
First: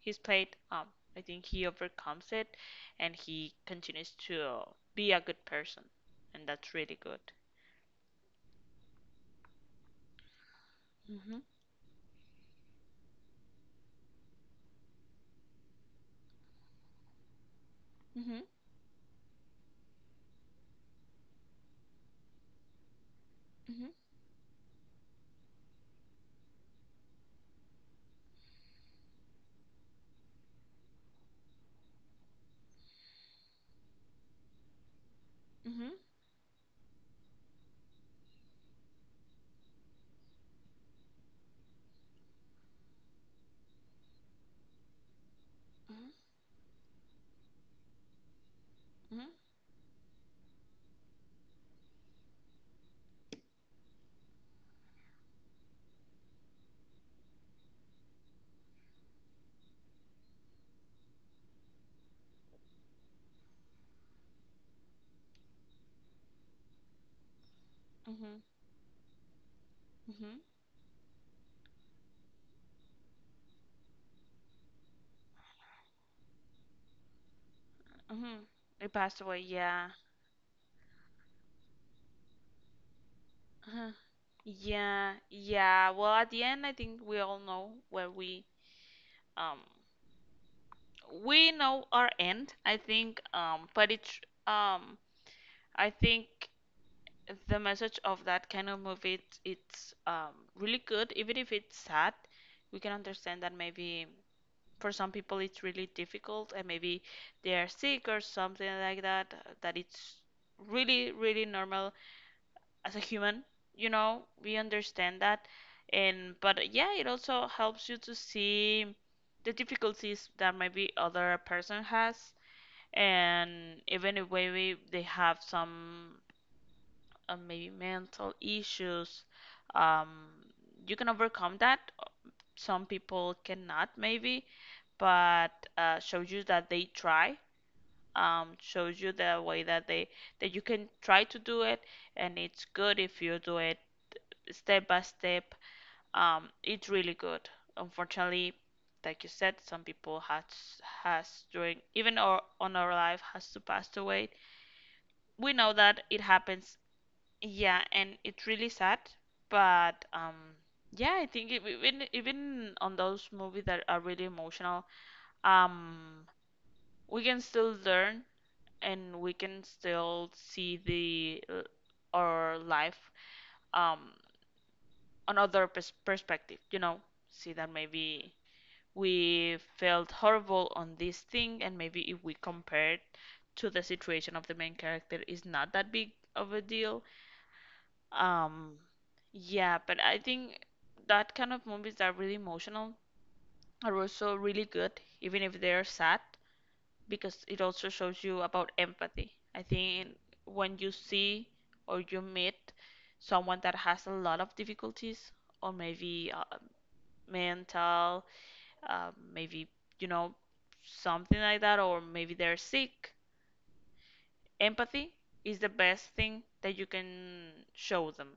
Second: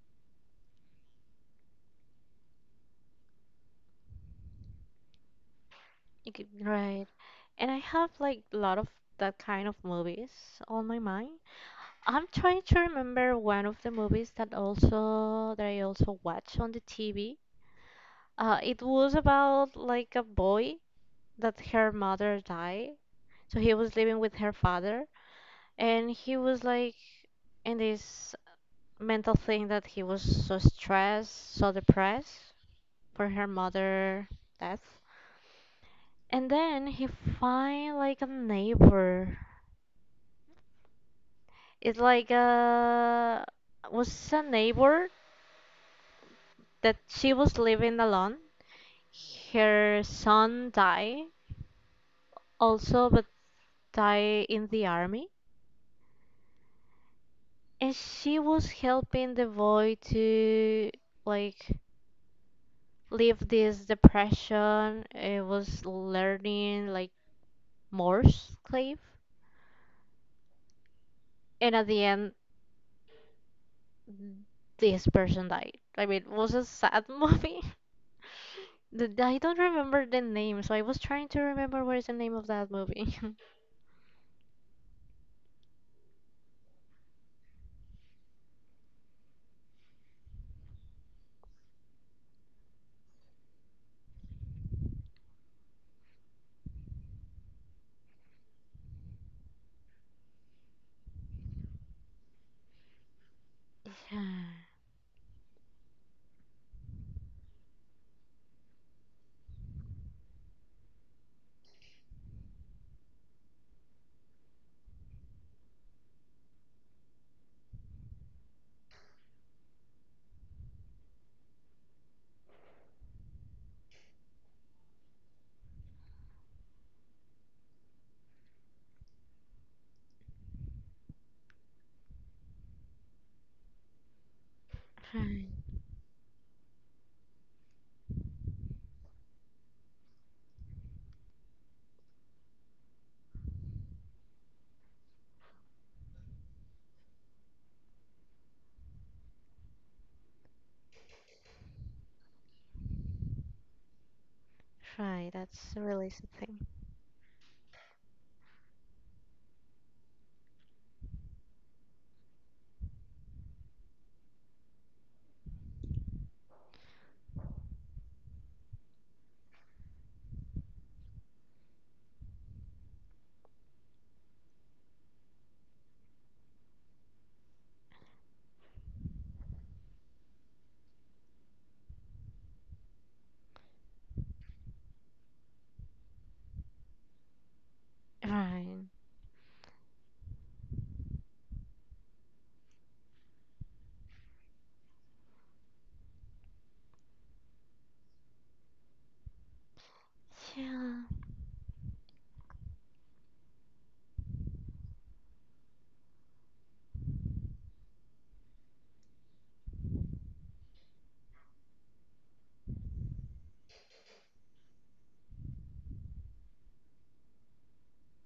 S1: his plate. I think he overcomes it and he continues to be a good person, and
S2: Okay.
S1: that's really
S2: Right.
S1: good.
S2: And I have like a lot of that kind of movies on my mind.
S1: Mhm,
S2: I'm trying to remember one of the movies that I also watched on the TV.
S1: mhm,
S2: It was about like a boy that her mother died. So he
S1: mhm,
S2: was living with her father and he was like in this mental thing that he was so stressed, so depressed for her mother death.
S1: mhm,
S2: And then he find like a neighbor. It's like, was a neighbor
S1: mhm,
S2: that she was living alone.
S1: mhm,
S2: Her son died also, but died in the army, and she was helping the boy to like leave this depression. It was learning like
S1: mhm,
S2: Morse code,
S1: mhm,
S2: and at the end, this person died. I mean, it was a sad movie.
S1: mhm. He passed away,
S2: I don't
S1: yeah.
S2: remember the name, so I was trying to remember what is the name of that movie.
S1: Uh-huh. Yeah, yeah. Well, at the end, I think we all know where um we know our end, I think. But it's um I think the message of that kind of movie, it's really good, even if it's sad. We can understand that maybe
S2: Yeah,
S1: for some people it's really difficult, and maybe they are sick or something like that, that it's really, really normal as a human. You know, we understand that. And but yeah, it also helps you to see the difficulties that maybe other person has. And even if maybe they have some maybe mental issues, um, you can overcome that. Some people cannot, maybe,
S2: right,
S1: but shows you that they try. Shows you the way that they that you can try to do it, and it's good if you do it step by step. It's really good. Unfortunately, like you said, some people has during even or on our life has to pass away.
S2: right. That's
S1: We
S2: a
S1: know that
S2: realistic
S1: it
S2: thing.
S1: happens. Yeah, and it's really sad, but yeah, I think even, on those movies that are really emotional, um, we can still learn, and we can still see the our life, um, another perspective. You know, see that maybe we felt horrible on this thing, and maybe if we compared to the situation of the main character, is not that big of a deal. Um,
S2: Right.
S1: yeah, but I think that kind of movies that are really emotional are also really good, even if they're sad. Because it also shows you about empathy. I think when you
S2: Yeah,
S1: see or you meet someone that has a lot of difficulties, or maybe mental, maybe, you know, something like that, or maybe they're sick, empathy is the best thing that you can show them.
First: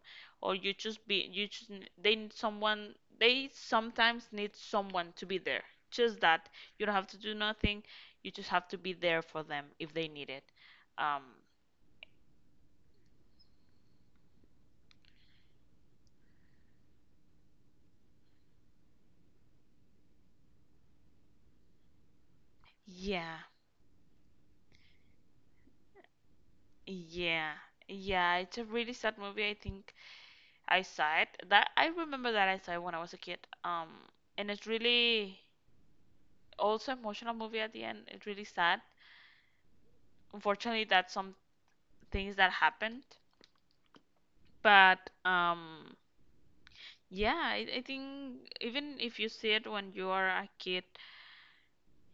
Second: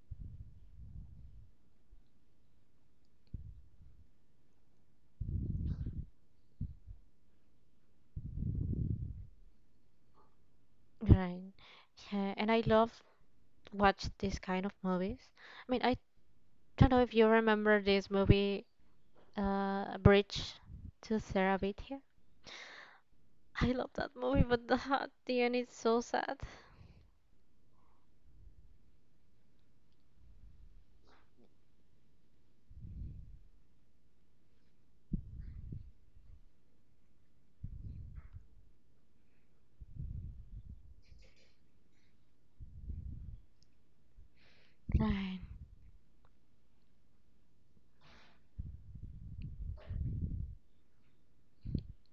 S1: Or you just be, you just they need someone, they sometimes need someone to be there, just that. You don't have to do nothing, you just have to be there for them if they need it. um
S2: right. Yeah, and I love watch these kind of movies. I mean, I don't know if you remember this movie, Bridge to Terabithia.
S1: yeah.
S2: I love that movie, but at the end it's so sad.
S1: Yeah. Yeah, it's a really sad movie, I think. I remember that I saw it when I was a kid, um and it's really, also emotional movie. At the end, it's really sad. Unfortunately, that's some things that happened. But
S2: Right,
S1: yeah, I think even if you see it when you are a kid,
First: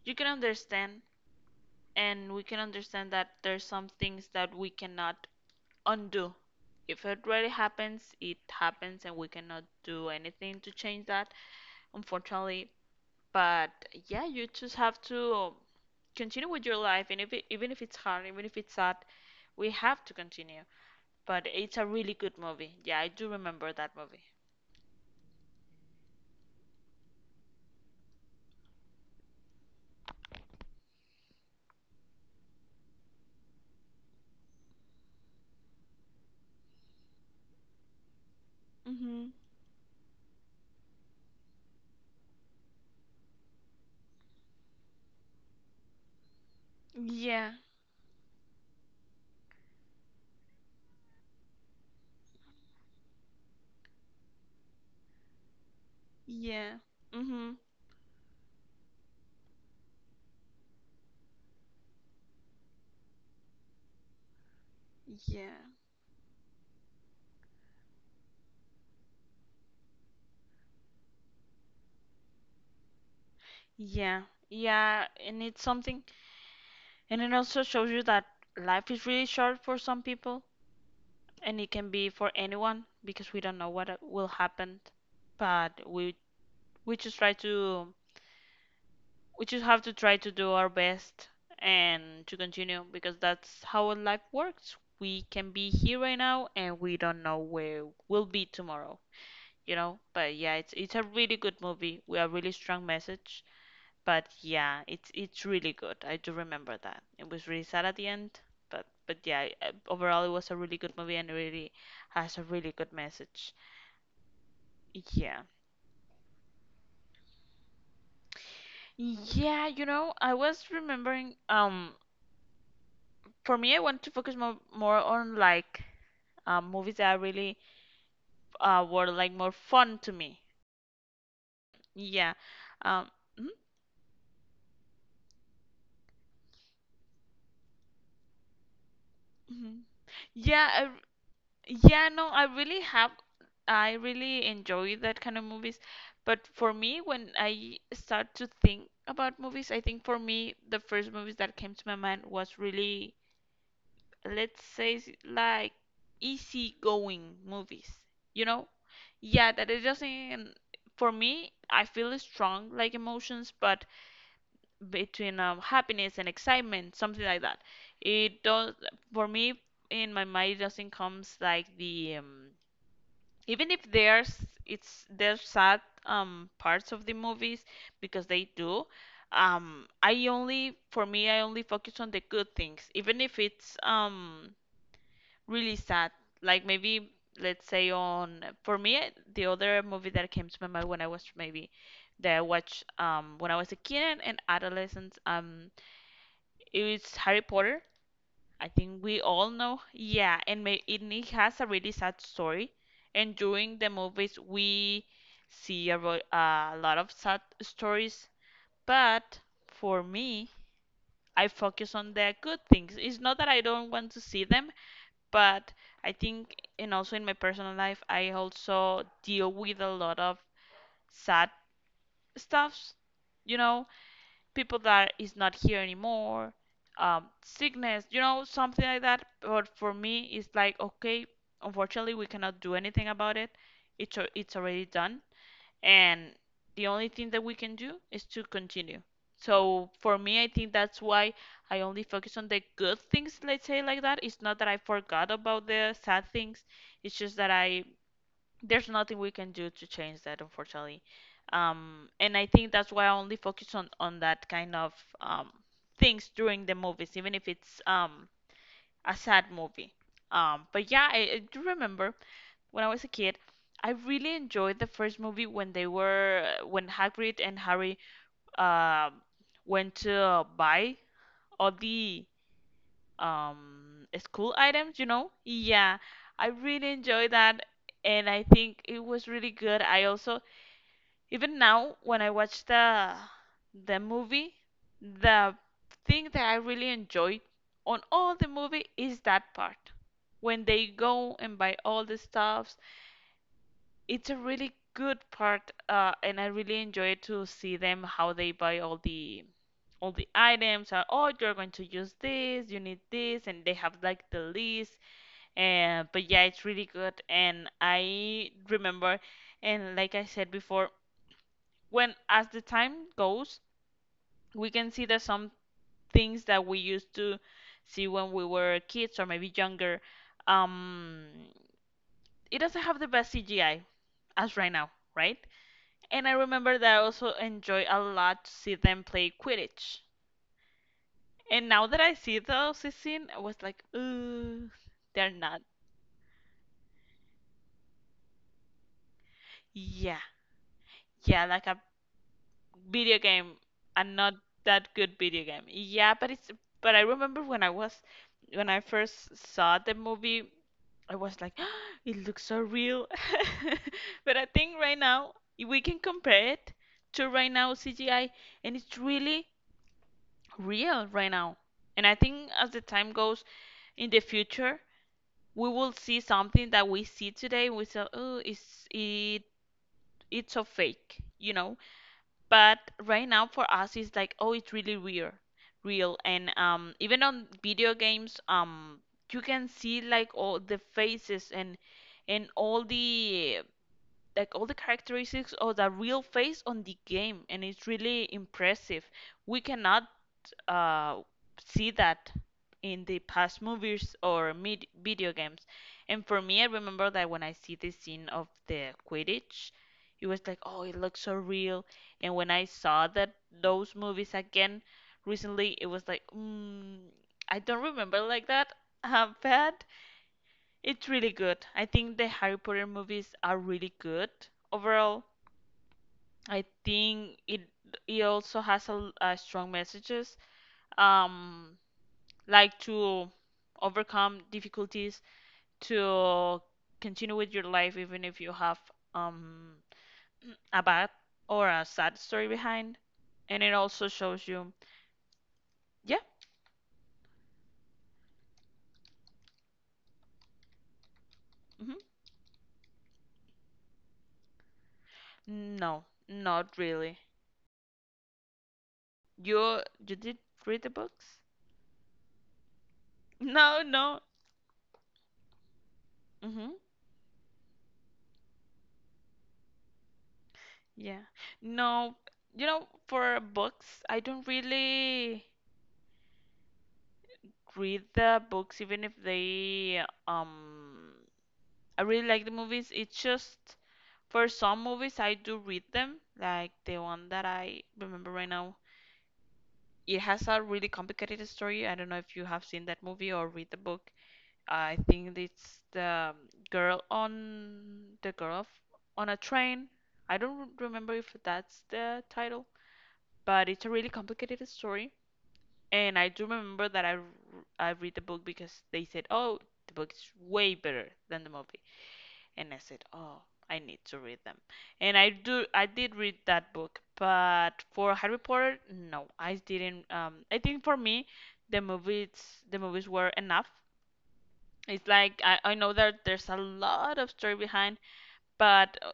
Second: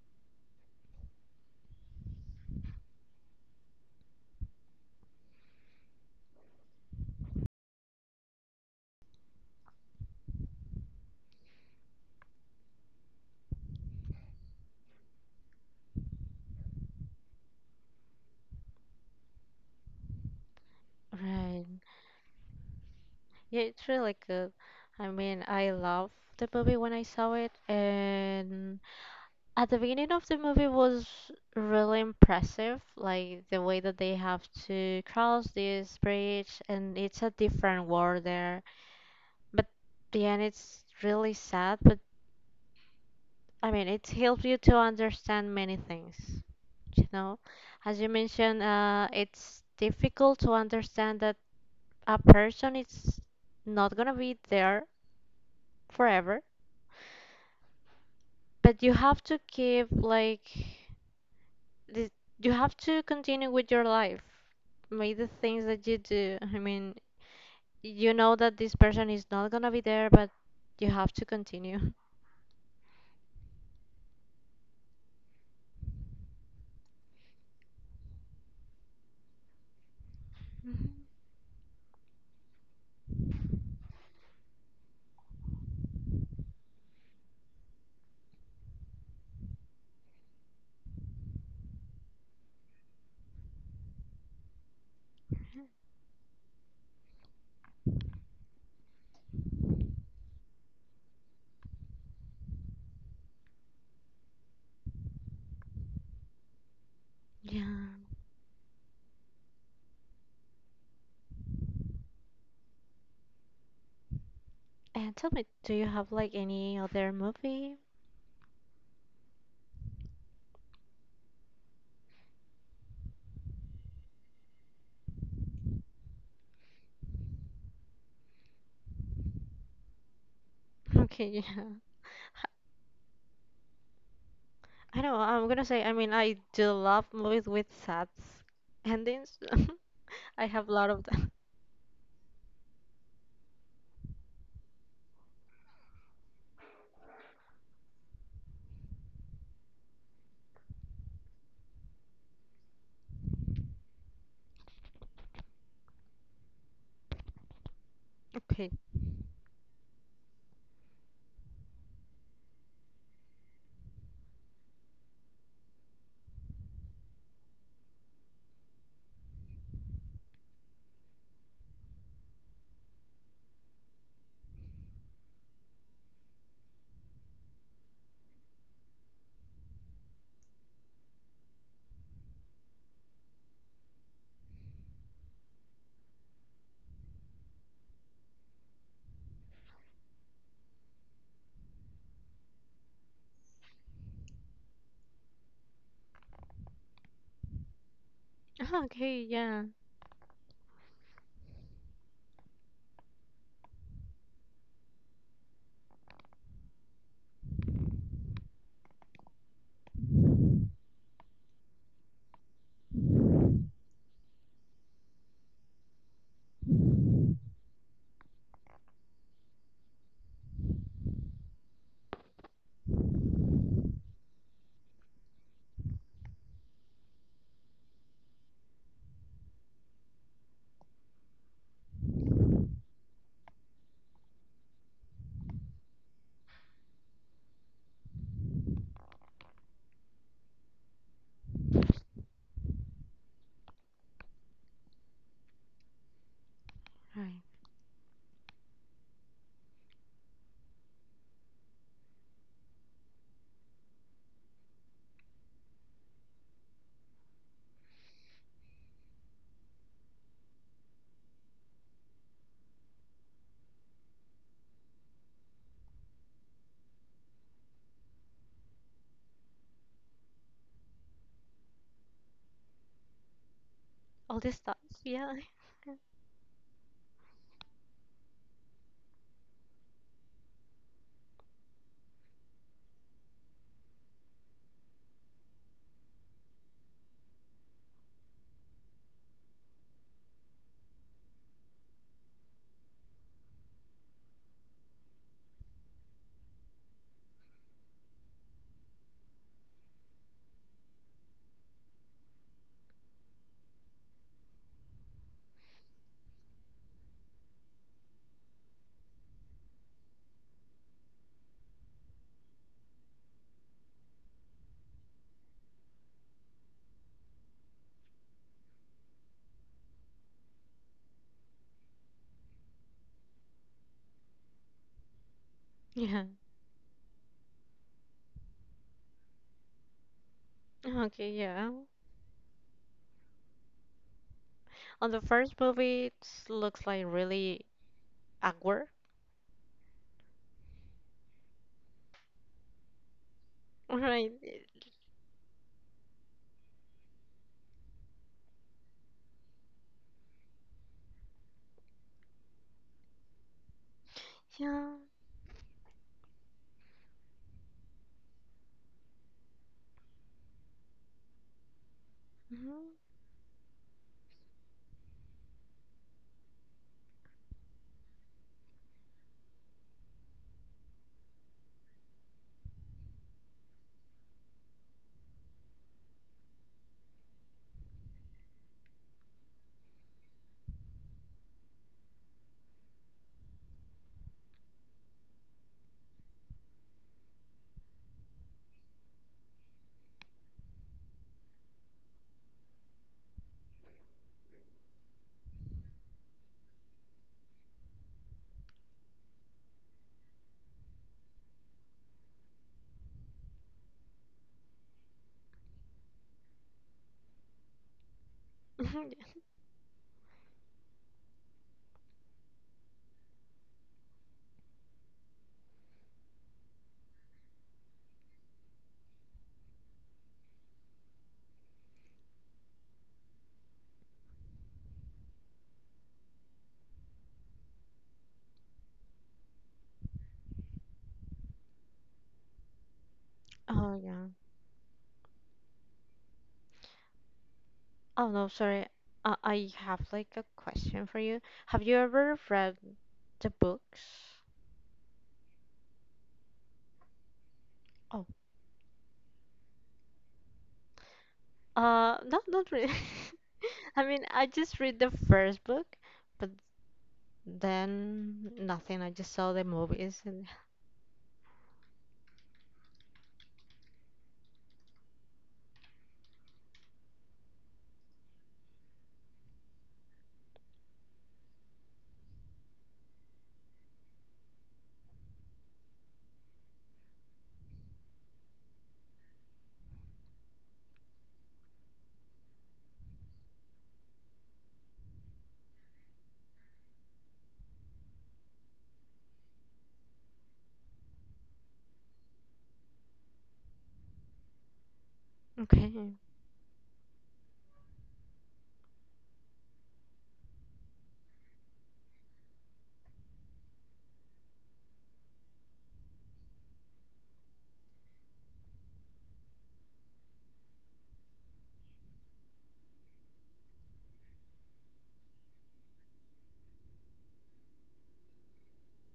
S1: you can understand, and we can understand that there's some things that we cannot undo. If it already happens, it happens, and we cannot do anything to change that, unfortunately. But yeah, you just have to continue with your life, and if it, even if it's hard, even if it's sad, we have to continue. But
S2: right.
S1: it's a really good movie. Yeah, I do
S2: Yeah,
S1: remember
S2: it's
S1: that
S2: really
S1: movie.
S2: good. I mean, I love the movie when I saw it, and at the beginning of the movie was really impressive, like the way that they have to cross this bridge, and it's a different world there.
S1: Mm-hmm.
S2: But the end, it's really sad. But I mean, it helps you to understand many things. You know,
S1: Yeah.
S2: as you mentioned, it's difficult to understand that a person is not gonna be there forever,
S1: Yeah. Mhm.
S2: but you have to keep like the, you have to continue with your life. Make the
S1: Yeah.
S2: things that you do. I mean, you know that this person is not gonna be there, but you have to continue.
S1: Yeah. Yeah, and it's something, and it also shows you that life is really short for some people,
S2: Mhm.
S1: and it can be for anyone, because we don't know what will happen. But we just try to, we just have to try to do our best and to continue, because that's how life works. We can be here right now, and we don't know where we'll be tomorrow, you know? But yeah, it's a really good movie with a really strong message. But yeah, it's really good. I do remember that. It was really
S2: Yeah.
S1: sad at the end, but yeah, overall it was a really good movie, and it really has a really good message.
S2: And tell
S1: Yeah.
S2: me, do you have like any other movie?
S1: Yeah, you know, I was remembering, for me, I want to focus more on like movies that are really were like more fun to me.
S2: Okay, yeah.
S1: Yeah. Um mhm,
S2: I know, I'm gonna say, I mean, I do love movies with sad endings.
S1: mhm.
S2: I have a lot
S1: Yeah.
S2: of them.
S1: Yeah, no, I really have. I really enjoy that kind of movies. But for me, when I start to think about movies, I think for me, the first movies that came to my mind was really, let's say, like easygoing movies, you
S2: Okay.
S1: know? Yeah, that it doesn't, for me, I feel strong like emotions, but between happiness and excitement, something like that. It does, for me, in my mind, it doesn't comes like even if there's it's there's sad parts of the movies, because they do. I only, for me, I only focus on the good things, even if it's really sad. Like maybe, let's say, on for me, the other movie that came to my mind when I was maybe that I watched when I was a kid and adolescent, it's Harry Potter. I
S2: Ah,
S1: think
S2: okay,
S1: we all
S2: yeah.
S1: know. Yeah, and may, it has a really sad story. And during the movies, we see a lot of sad stories. But for me, I focus on the good things. It's not that I don't want to see them, but I think, and also in my personal life, I also deal with a lot of sad stuffs, you know, people that is not here anymore, sickness, you know, something like that. But for me, it's like, okay, unfortunately, we cannot do anything about it. It's already done, and the only thing that we can do is to continue. So for me, I think that's why I only focus on the good things, let's say like that. It's not that I forgot about the sad things. It's just
S2: Right.
S1: that I there's nothing we can do to change that, unfortunately. And I think that's why I only focus on that kind of um things during the movies, even if it's a sad movie. But yeah, I do remember when I was a kid, I really enjoyed the first movie when they were when Hagrid and Harry um went to buy all the
S2: All
S1: school
S2: this stuff,
S1: items you know
S2: yeah.
S1: yeah I really enjoyed that, and I think it was really good. I also, even now when I watch the movie, the thing that I really enjoyed on all the movie is that part. When they go and buy all the stuffs, it's a really good part, and I really enjoy to see them how they buy all the items. Oh, you're going to use this, you need this, and they have like the list. And but yeah, it's really good, and I remember, and like I said before, when as the time goes, we can see that some things that we used to see when we were kids or maybe younger, um, it doesn't have the best CGI as right now, right?
S2: Yeah.
S1: And I remember that I also enjoy a lot to see them play Quidditch.
S2: Okay,
S1: And
S2: yeah.
S1: now that I see those scenes, I was like, ooh,
S2: On the
S1: they're
S2: first
S1: not.
S2: movie, it looks like really awkward,
S1: Yeah, yeah, like a video game, and
S2: right?
S1: not that good video game. Yeah, but it's but I remember when I was, when I first saw the movie, I was like, it looks so real. But I think
S2: Yeah.
S1: right now if we can compare it to right now CGI, and it's really real right now. And I think as the
S2: Hmm.
S1: time goes in the future, we will see something that we see today. We say, oh, it's so fake. But right now for us it's like, oh, it's really real, and even on video games, you can see like all the faces and all the, like all the characteristics of the real face on the game, and it's really impressive. We cannot uh, see that in the past movies or video games. And for me, I remember that when I see the scene of the Quidditch, it was like, oh, it looks so real. And when I saw that those movies again recently, it was like, I don't remember like that. But it's really good. I think the Harry Potter movies are really good overall. I think it also has a, a strong messages. Um, like to overcome difficulties, to continue with your life even if you have um a bad or a sad story behind, and it
S2: Oh
S1: also
S2: yeah.
S1: shows you. Yeah.
S2: Oh no, sorry. I have like a question for you. Have
S1: Hmm.
S2: you ever read the books?
S1: No, not really.
S2: Oh,
S1: you you did read the books?
S2: no, not really.
S1: No,
S2: I
S1: no.
S2: mean, I just read the first book, but
S1: Mm-hmm.
S2: then nothing. I just saw the movies and
S1: Yeah. No, you know, for books I don't really read the books, even if they, I really like the movies. It's just, for some movies, I do read them, like the one that I remember right now. It has a really complicated story. I don't know if you have seen that movie or read the book. I think it's the girl on a train. I don't remember if that's the title, but it's a really complicated story.
S2: okay,
S1: And I do remember that I read the book because they said, "Oh, the book is way better than the movie." And I said, "Oh, I need to read them." And I did read that book, but for Harry Potter, no, I didn't. I think for me, the movies the movies were enough. It's like I know that there's a lot of story behind, but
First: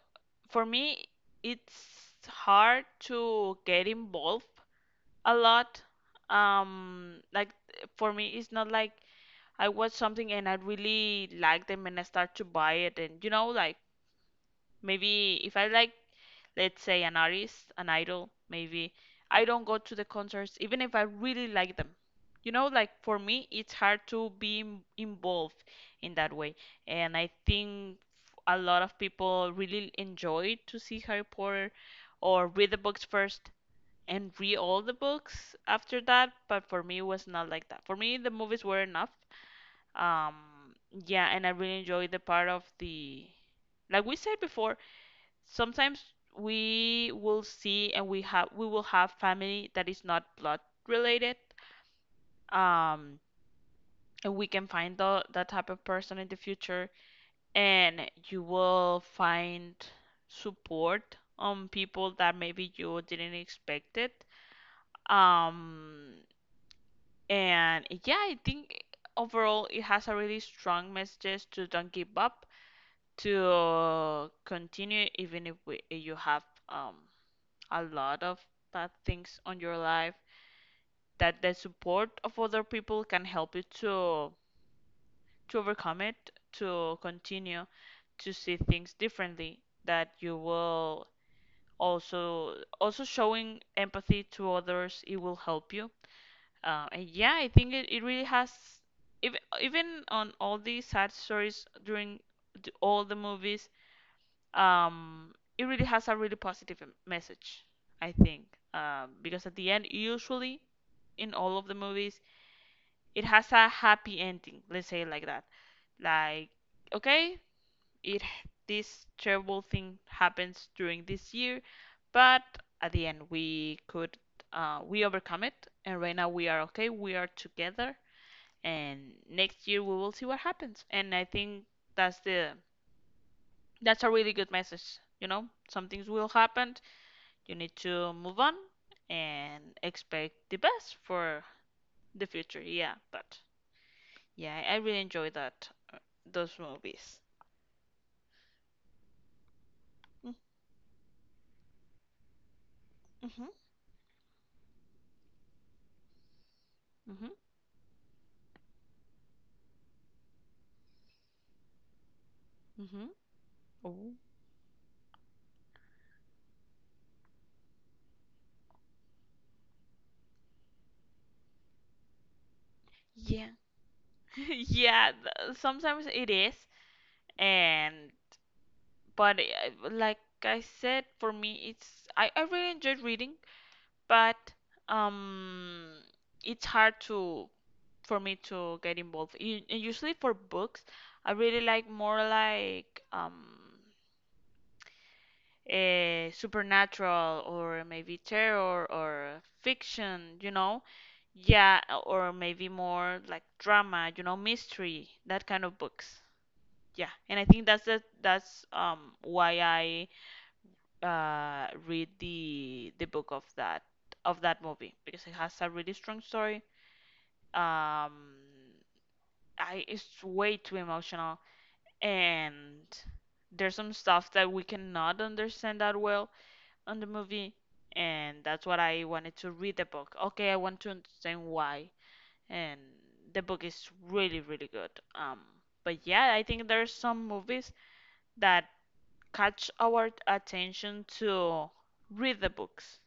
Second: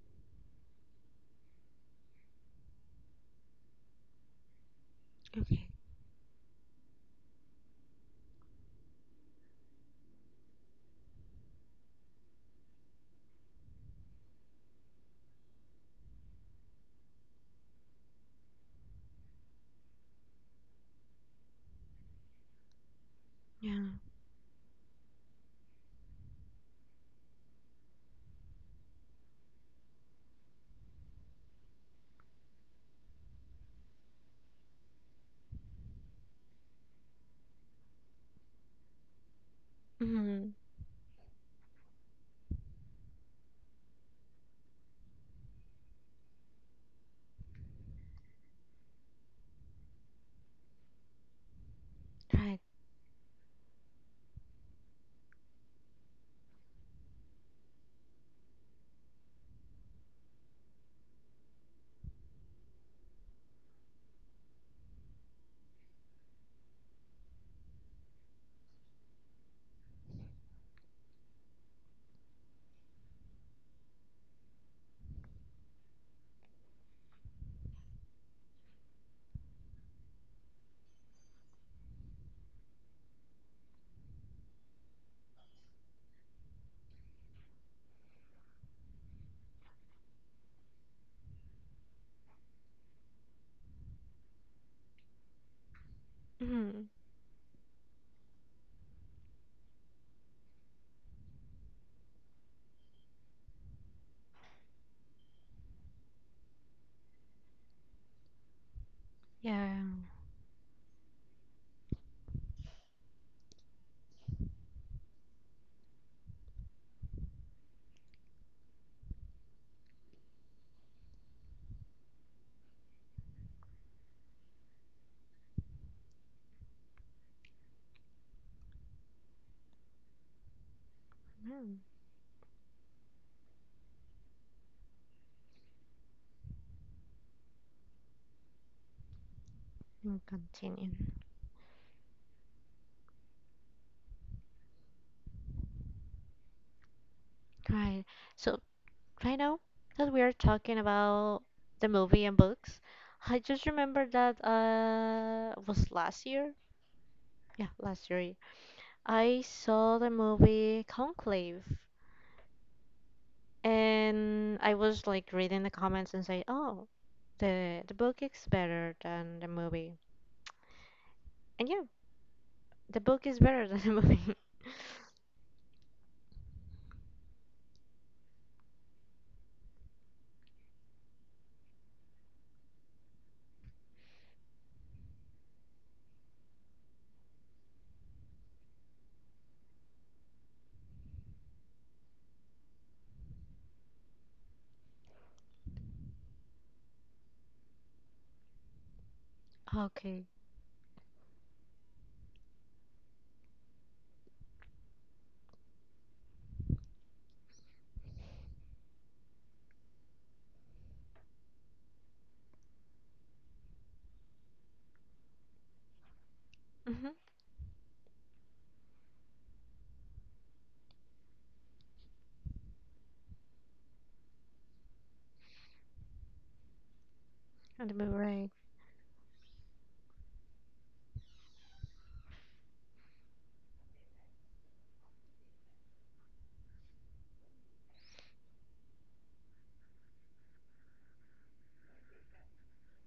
S1: for me, it's hard to get involved a
S2: okay,
S1: lot. Like for me, it's not like I watch something and I really like them and I start to buy it, and you know, like, maybe if I like, let's say, an artist, an idol, maybe I don't go to the concerts even if I really like them. You know, like for me, it's
S2: yeah.
S1: hard to be involved in that way. And I think a lot of people really enjoy to see Harry Potter or read the books first and read all the books after that. But for me, it was not like that. For me, the movies were enough.
S2: Mm,
S1: Um, yeah, and I really enjoyed the part of the, like we said before, sometimes we will see and we will have family that is not blood related.
S2: right.
S1: um and we can find that type of person in the future, and you will find support on people that maybe you didn't expect it. um and yeah, I think overall it has a really strong messages to don't give up, to continue even if you have um a lot of bad things on your life, that the support of other people can help you to overcome it, to continue, to see things differently, that you will also showing empathy to others, it will help you.
S2: Mm,
S1: And yeah, I think it really has, even on all these sad stories during all the movies, um, it really has a really positive message, I think. Because at the
S2: yeah.
S1: end, usually in all of the movies, it has a happy ending, let's say it like that. Like, okay, it this terrible thing happens during this year, but at the end we could we overcome it, and right now we are okay, we are together, and next year we will see what happens. And I think
S2: Mm,
S1: that's the that's a really good message. You know, some things will happen. You need to move on and
S2: we'll
S1: expect the
S2: continue.
S1: best for the future. Yeah, but yeah, I really enjoy that those movies.
S2: Right. So right now that we
S1: Mm.
S2: are talking about the movie and books, I
S1: Mm-hmm.
S2: just remember that was last year.
S1: Mm-hmm.
S2: Yeah, last year I saw the movie Conclave,
S1: Mm-hmm. Oh.
S2: and I was like reading the comments and say, oh, the book is better than the movie, and yeah, the book is
S1: Yeah.
S2: better than the movie.
S1: Yeah, sometimes it is. And but like I said, for me it's, I really enjoyed reading, but um it's hard to, for me to get involved. And usually for books, I really like more, like, supernatural or maybe terror or
S2: Okay.
S1: fiction, you know? Yeah, or maybe more like drama, you know, mystery, that kind of books. Yeah, and I think that's that's why I read the book of that, movie, because it has a really strong story.
S2: Mm-hmm.
S1: Um, I it's way too emotional, and there's some stuff that we cannot understand that well on the movie,
S2: And the movie,
S1: and
S2: right?
S1: that's what I wanted to read the book. Okay, I want to understand why, and the book is really really good. Um, but yeah, I think there's some movies that catch our attention to read the books.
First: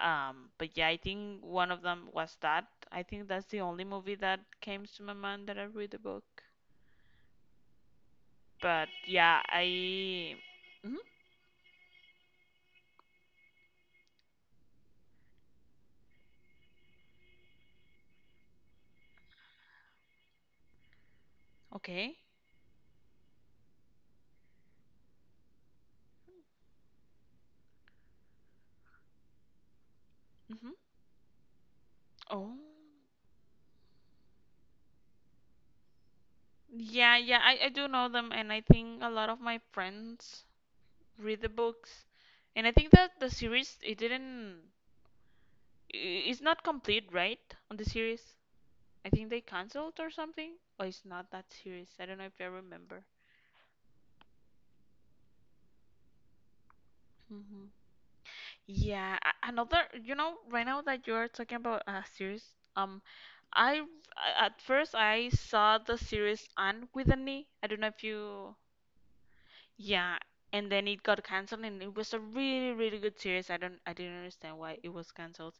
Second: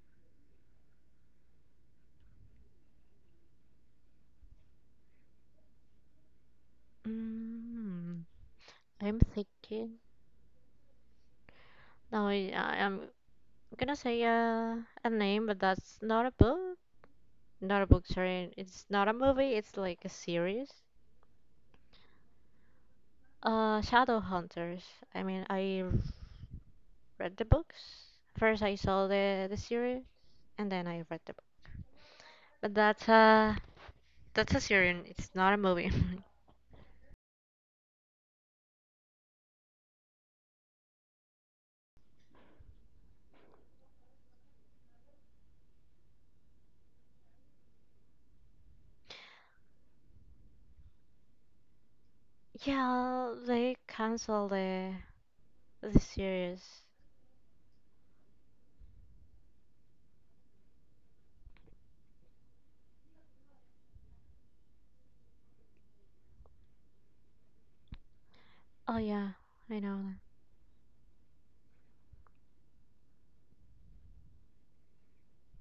S1: Um, but yeah, I think one of them was that. I think that's the only movie that came to my mind that I read the book.
S2: Mm,
S1: But
S2: I'm
S1: yeah,
S2: thinking.
S1: I. Mhm.
S2: No, I- I'm. I'm gonna say a name, but that's not a book. Not a book, sorry. It's not a movie, it's like a series.
S1: Okay.
S2: Shadowhunters. I mean, I read the books. First I saw the series
S1: Mm-hmm.
S2: and then I read the book.
S1: Oh.
S2: But that's a series, it's not a movie.
S1: Yeah, yeah, I do know them, and I think a lot of my friends read the books. And I think that the series, it didn't, I- it's not complete, right? On the series. I think they canceled or something. Or it's not that series. I don't know if I remember.
S2: Yeah, they canceled the series.
S1: Hmm. Yeah, another, you know, right now that you're talking about a series, um, I, at first I saw the series Anne with an E. I don't know if you.
S2: Oh yeah, I know that.
S1: Yeah, and then it got canceled, and it was a really, really good series. I didn't understand why it was canceled,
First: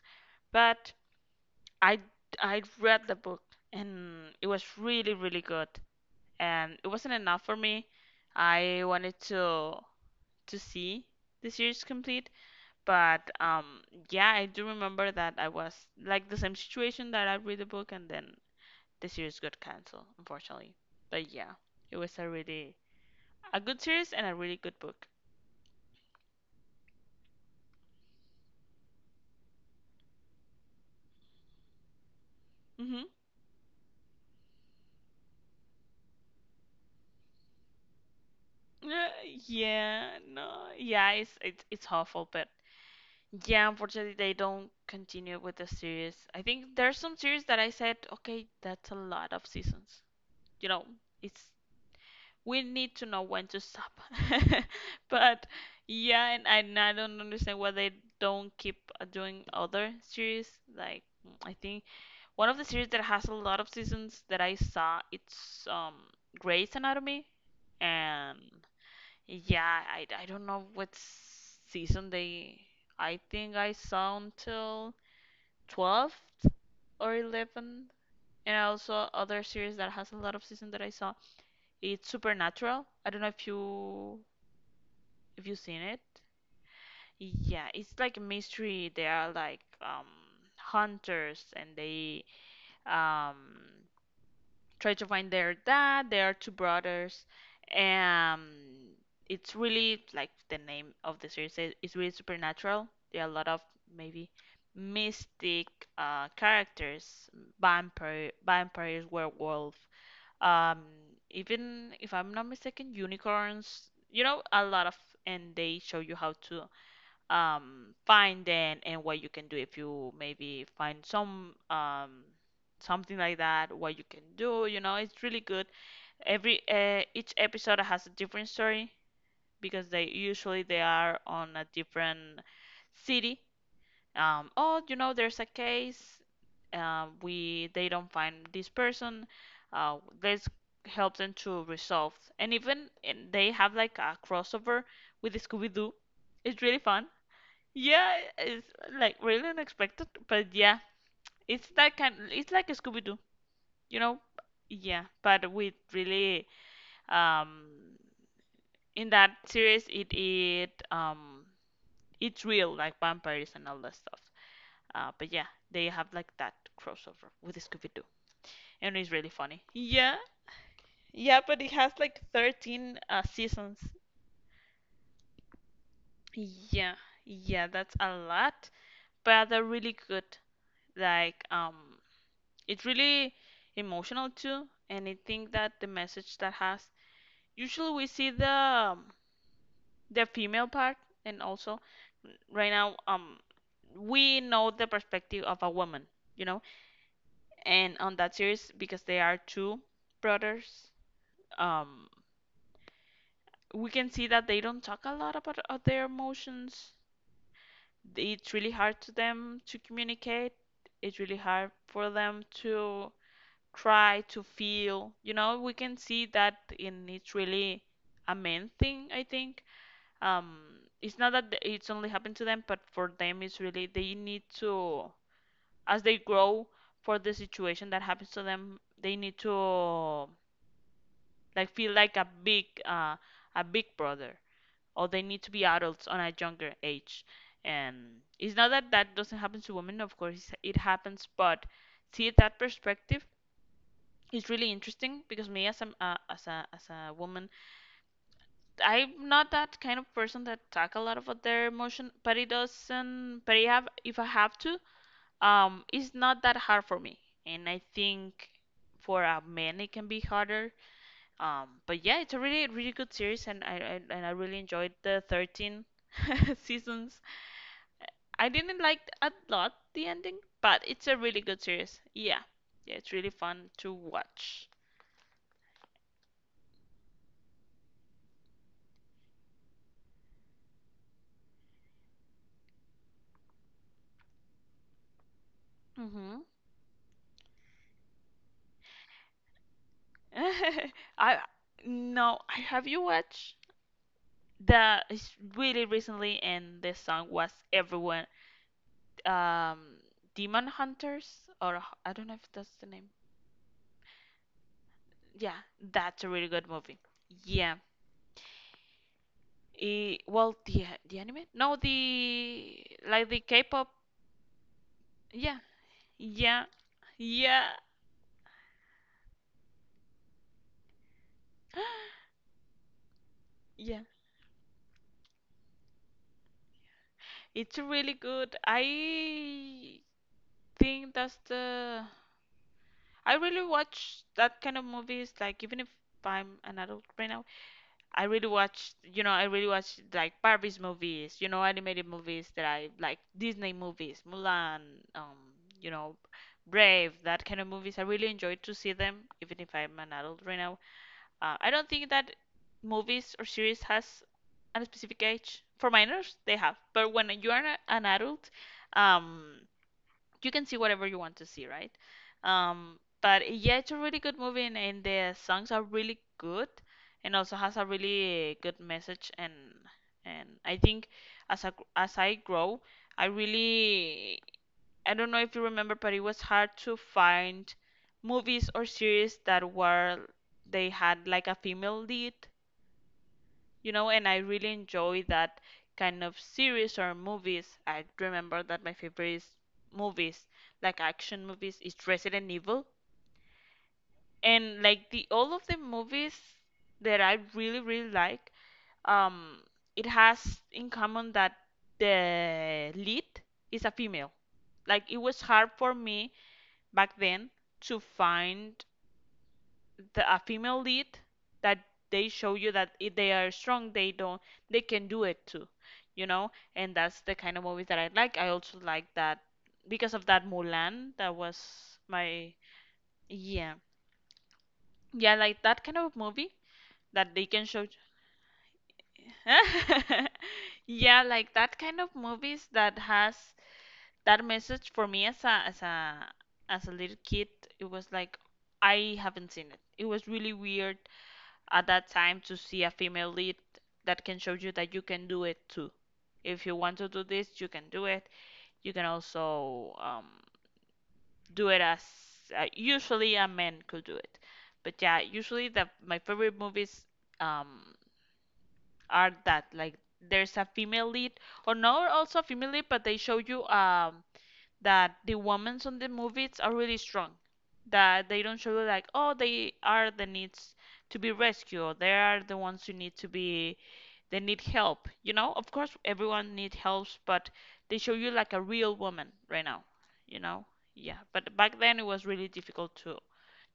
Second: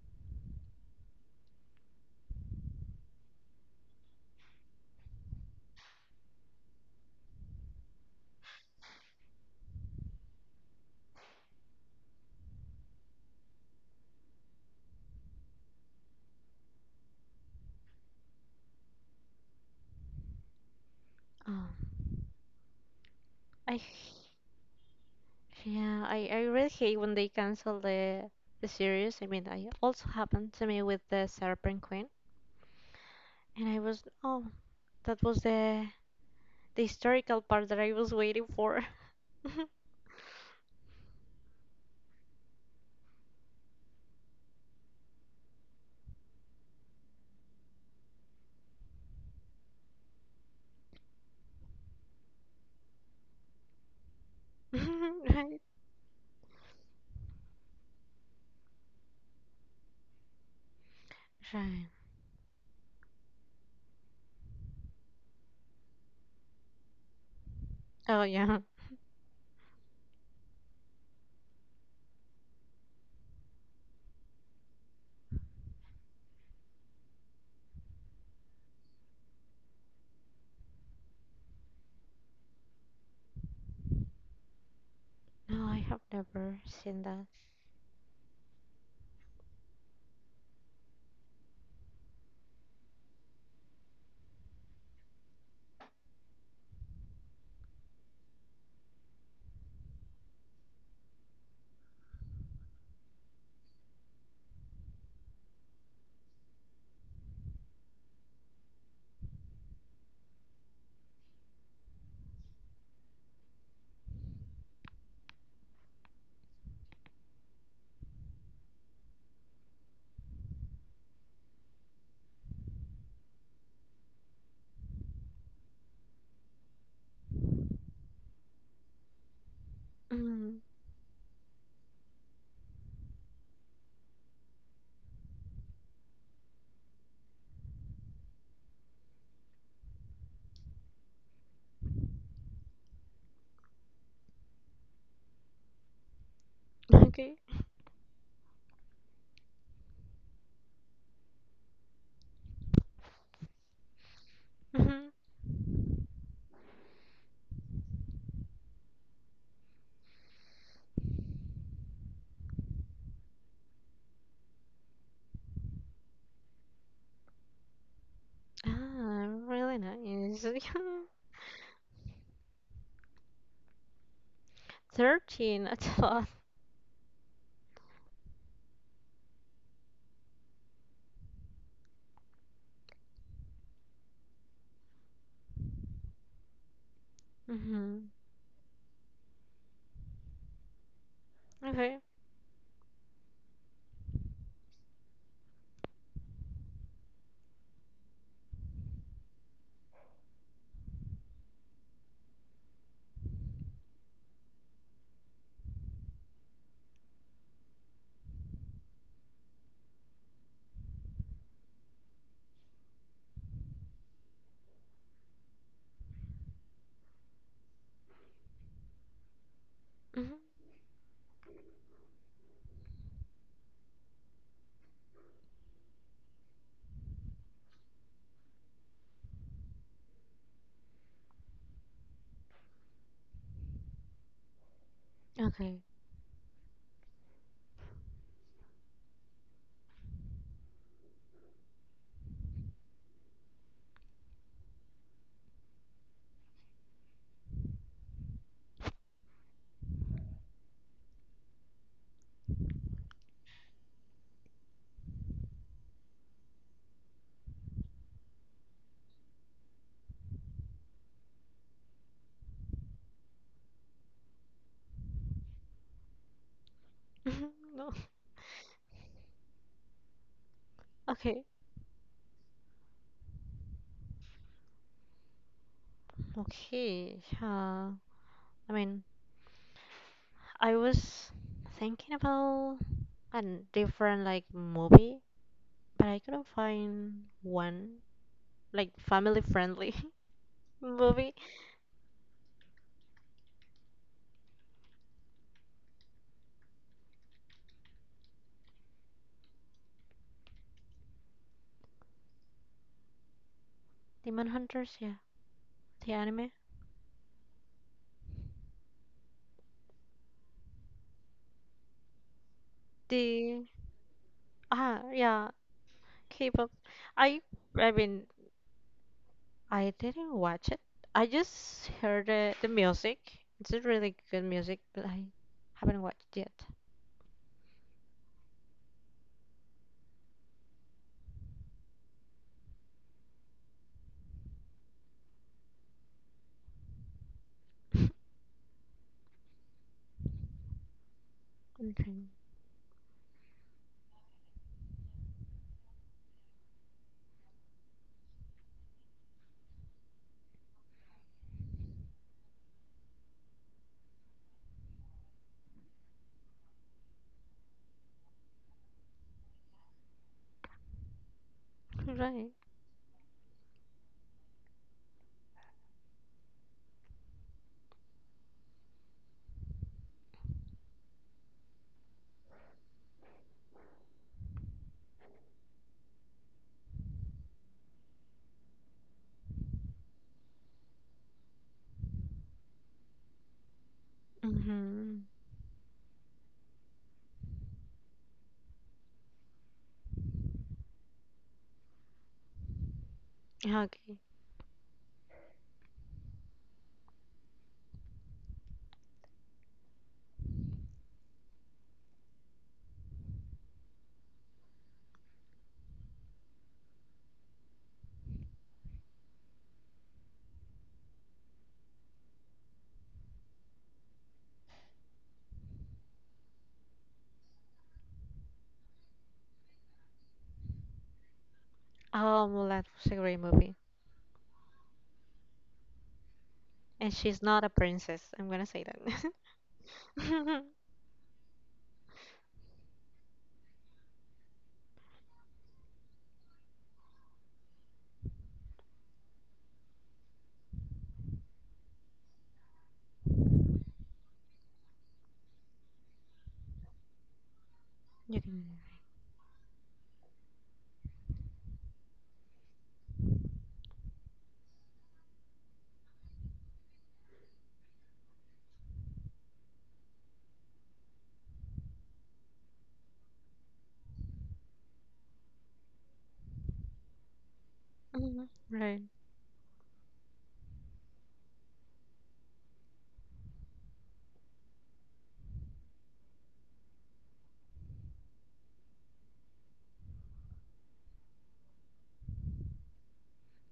S1: but I, I read the book, and it was really, really good. And it wasn't enough for me. I wanted to see the series complete, but yeah, I do remember that I was like the same situation, that I read the book, and then the series got canceled, unfortunately. But yeah,
S2: Oh,
S1: it was a really, a
S2: I
S1: good series and a really good book.
S2: Yeah, I really hate when they cancel the series. I mean, I also happened to me with the Serpent Queen,
S1: Mm-hmm.
S2: and I was, oh, that was the historical part that I was waiting for.
S1: Uh, yeah, no, yeah, it's it's awful, but yeah, unfortunately they don't continue with the series. I think there's some series that I said, okay, that's a lot of seasons. You know, it's we need to know when to stop. But
S2: Right?
S1: yeah, and I don't understand why they don't keep doing other series. Like, I think
S2: Right.
S1: one of the series that has a lot of seasons that I saw, it's Grey's Anatomy.
S2: Oh
S1: And
S2: yeah.
S1: yeah, I don't know what season they. I think I saw until 12th or 11th. And also other series that has a lot of season that I saw. It's Supernatural. I don't know if you if you've
S2: No,
S1: seen
S2: I
S1: it.
S2: have never seen that.
S1: Yeah, it's like a mystery. They are like hunters, and they um try to find their dad. They are two brothers. Um, it's really, like, the name of the series is, it's really supernatural. There are a lot of, maybe, mystic characters, vampires, werewolf. Um, even if I'm not mistaken, unicorns. You know, a lot of, and they show you how to finding and what you can do if you maybe find some something like that what you can do, you know, it's really good. Every each episode has a different story because they
S2: Mm,
S1: usually they are on a different city. Oh, you know, there's a case, we they don't find this person, uh, let's help them to resolve. And even and they have like a crossover with Scooby-Doo. It's really fun.
S2: okay.
S1: Yeah, it's like really unexpected, but yeah, it's that kind. It's like a Scooby Doo, you know? Yeah,
S2: Hmm.
S1: but with really um in that series, it it's real like vampires and all that stuff. But yeah, they have like that crossover with Scooby Doo, and it's
S2: Ah,
S1: really funny.
S2: really
S1: Yeah,
S2: nice.
S1: yeah, but it has like 13 seasons.
S2: 13, that's a lot.
S1: Yeah, yeah, that's a lot, but they're really good. Like, it's really emotional too, and I think that the message that has, usually
S2: Mm-hmm.
S1: we see the female part, and also
S2: Okay.
S1: right now, we know the perspective of a woman, you know. And on that series, because they are two brothers, um we can see that they don't talk a lot about their emotions. It's really hard to them to communicate, it's really hard for them to try to feel, you know, we can see that, and it's really a main thing, I think.
S2: Mm-hmm.
S1: um it's not that it's only happened to them, but for them it's really, they need to, as they grow, for the situation that happens to them, they need to like feel like a big brother, or they need to be
S2: Okay.
S1: adults on a younger age. And it's not that that doesn't happen to women, of course it happens, but see that perspective, it's really interesting, because me as a as a as a woman, I'm not that kind of person that talk a lot about their emotion, but it doesn't. But I have, if I have to, it's not that hard for me, and I think for a man it can be harder. But yeah, it's a really, really good series, and I really enjoyed the 13 seasons.
S2: No.
S1: I didn't like a lot the ending, but it's a really
S2: Okay.
S1: good series. Yeah, yeah, it's really fun to watch.
S2: Okay. Yeah. I mean. I was thinking about a different like movie, but I
S1: Hmm.
S2: couldn't find one like family friendly movie.
S1: I No, I, have you watched the it's really recently and the song was everyone, um Demon Hunters, or I don't know if that's the name.
S2: Demon Hunters, yeah,
S1: Yeah,
S2: the
S1: that's a really
S2: anime,
S1: good movie. Yeah. Eh, well, the anime? No, the like the
S2: the
S1: K-pop.
S2: ah yeah,
S1: Yeah. Yeah.
S2: K-pop. I
S1: Yeah.
S2: I mean I didn't watch it. I just heard the music. It's a
S1: Yeah.
S2: really good music, but I haven't watched yet.
S1: It's really good. Think that's the I really watch that kind of movies. Like, even if I'm an adult right now, I really watch. You know, I really watch like Barbie's movies. You know, animated
S2: Okay,
S1: movies that I like, Disney movies, Mulan. Um, you know, Brave. That kind of movies. I really enjoy to see them, even if I'm an adult right now. I don't think that movies or series has a specific age. For minors, they have, but when you are an adult, um you can see whatever you want to see, right?
S2: right.
S1: But yeah, it's a really good movie, and the songs are really good, and also has a really good message. And I think as I grow, I really, I don't know if you remember, but it was hard to find movies or series that were, they had like a female lead, you know, and I really enjoy
S2: Mm-hmm.
S1: that kind of series or movies. I remember that my favorite is movies, like action movies, is Resident Evil,
S2: Okay.
S1: and like the all of the movies that I really, really like, um, it has in common that the lead is a female. Like, it was hard for me back then to find a female lead that, they show you that if they are strong, they don't, they can do it too, you know. And that's the kind of movies that I like. I also like that, because of that, Mulan. That was
S2: Oh,
S1: my,
S2: Mulan was a great
S1: yeah,
S2: movie.
S1: yeah, I like that kind of movie
S2: And
S1: that
S2: she's
S1: they
S2: not
S1: can
S2: a
S1: show.
S2: princess. I'm gonna say that.
S1: Yeah, like that kind of movies that has that message. For me as a little kid, it was like, I haven't seen it. It was really weird at that time to see a female lead that can show you that you can do it too. If you want to do this, you can do it.
S2: You can-
S1: You can also do it as usually a man could do it. But yeah, usually the my favorite movies, um, are that like there's a female lead, or not also a female lead, but they show you that the women on the movies are really strong. That they
S2: Mhm.
S1: don't show you
S2: Right.
S1: like, oh, they are the needs to be rescued, or they are the ones who need to be, they need help, you know, of course everyone needs helps, but they show you like a real woman right now, you know. Yeah, but back then it was really difficult to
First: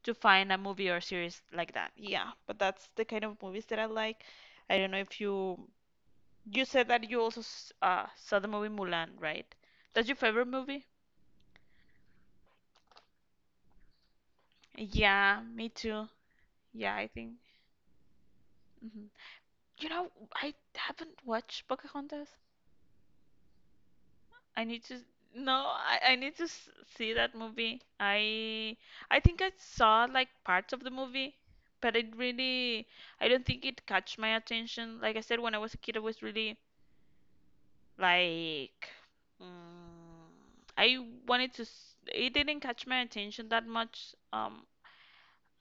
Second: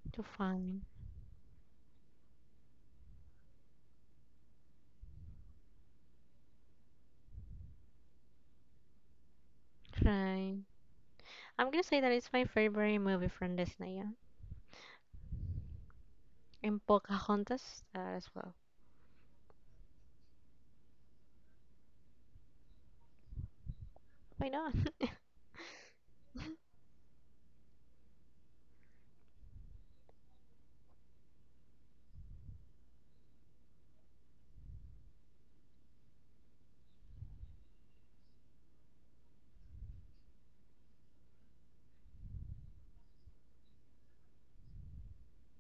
S1: to
S2: To
S1: find a
S2: find.
S1: movie or series like that. Yeah, but that's the kind of movies that I like. I don't know if you, you said that you also saw the movie Mulan, right? That's your favorite
S2: Right.
S1: movie?
S2: I'm gonna say that it's my favorite movie from Disney, yeah.
S1: Yeah, me too.
S2: And
S1: Yeah, I think,
S2: Pocahontas as well.
S1: mhm. You know, I haven't watched Pocahontas.
S2: Why
S1: I
S2: not?
S1: need to, no, I need to see that movie. I think I saw like parts of the movie, but it really, I don't think it catch my attention. Like I said, when I was a kid, I was really like, mm, I wanted to. It didn't catch my attention that much. Um,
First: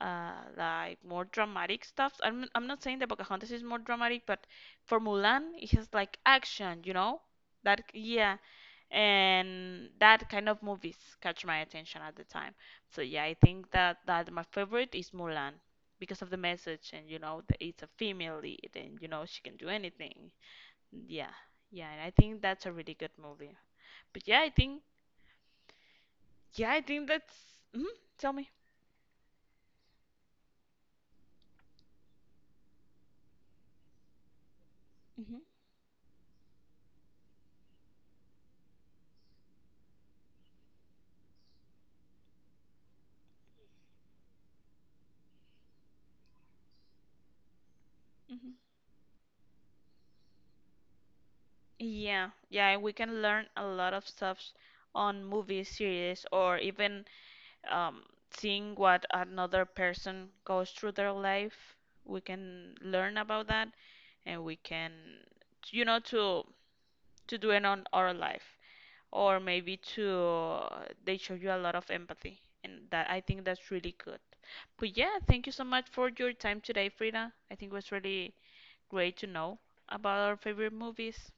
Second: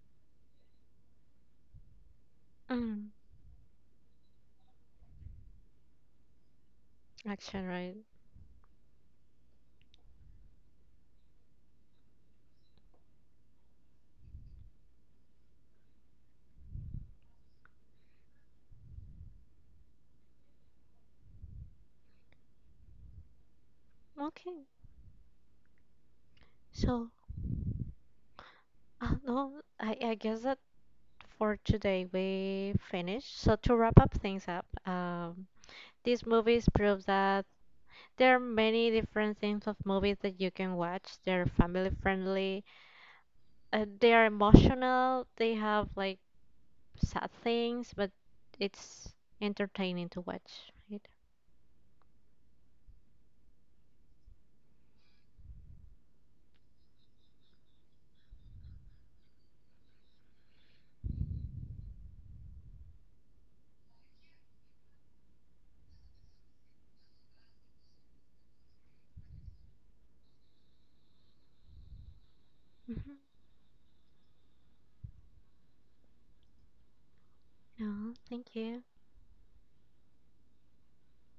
S1: uh, Like more dramatic stuff. I'm not saying that
S2: Mm,
S1: Pocahontas is more dramatic, but for Mulan, it has like action, you know?
S2: action,
S1: That,
S2: right?
S1: yeah, and that kind of movies catch my attention at the time. So yeah, I think that my favorite is Mulan, because of the message, and you know the, it's a female lead and you know she can do anything. Yeah, yeah, and I think that's a really good movie. But yeah, I
S2: Okay.
S1: think, yeah, I think
S2: So,
S1: that's. Hmm, tell me.
S2: no, I guess that for today we finished. So to wrap up things up,
S1: Hmm.
S2: these movies prove that there are many different things of movies that you can watch. They're family friendly, they are emotional, they have like sad things, but
S1: Hmm.
S2: it's entertaining to watch. Right?
S1: Yeah, yeah, we can learn a lot of stuff on movie series, or even um, seeing what another person goes through their life, we can learn about that, and we can, you know, to do it on our life, or maybe to, they show you a lot of empathy, and that,
S2: Hmm.
S1: I think that's really good. But yeah, thank you so much for your time today, Frida. I think it was
S2: Oh,
S1: really
S2: thank you.
S1: great to know about our favorite movies.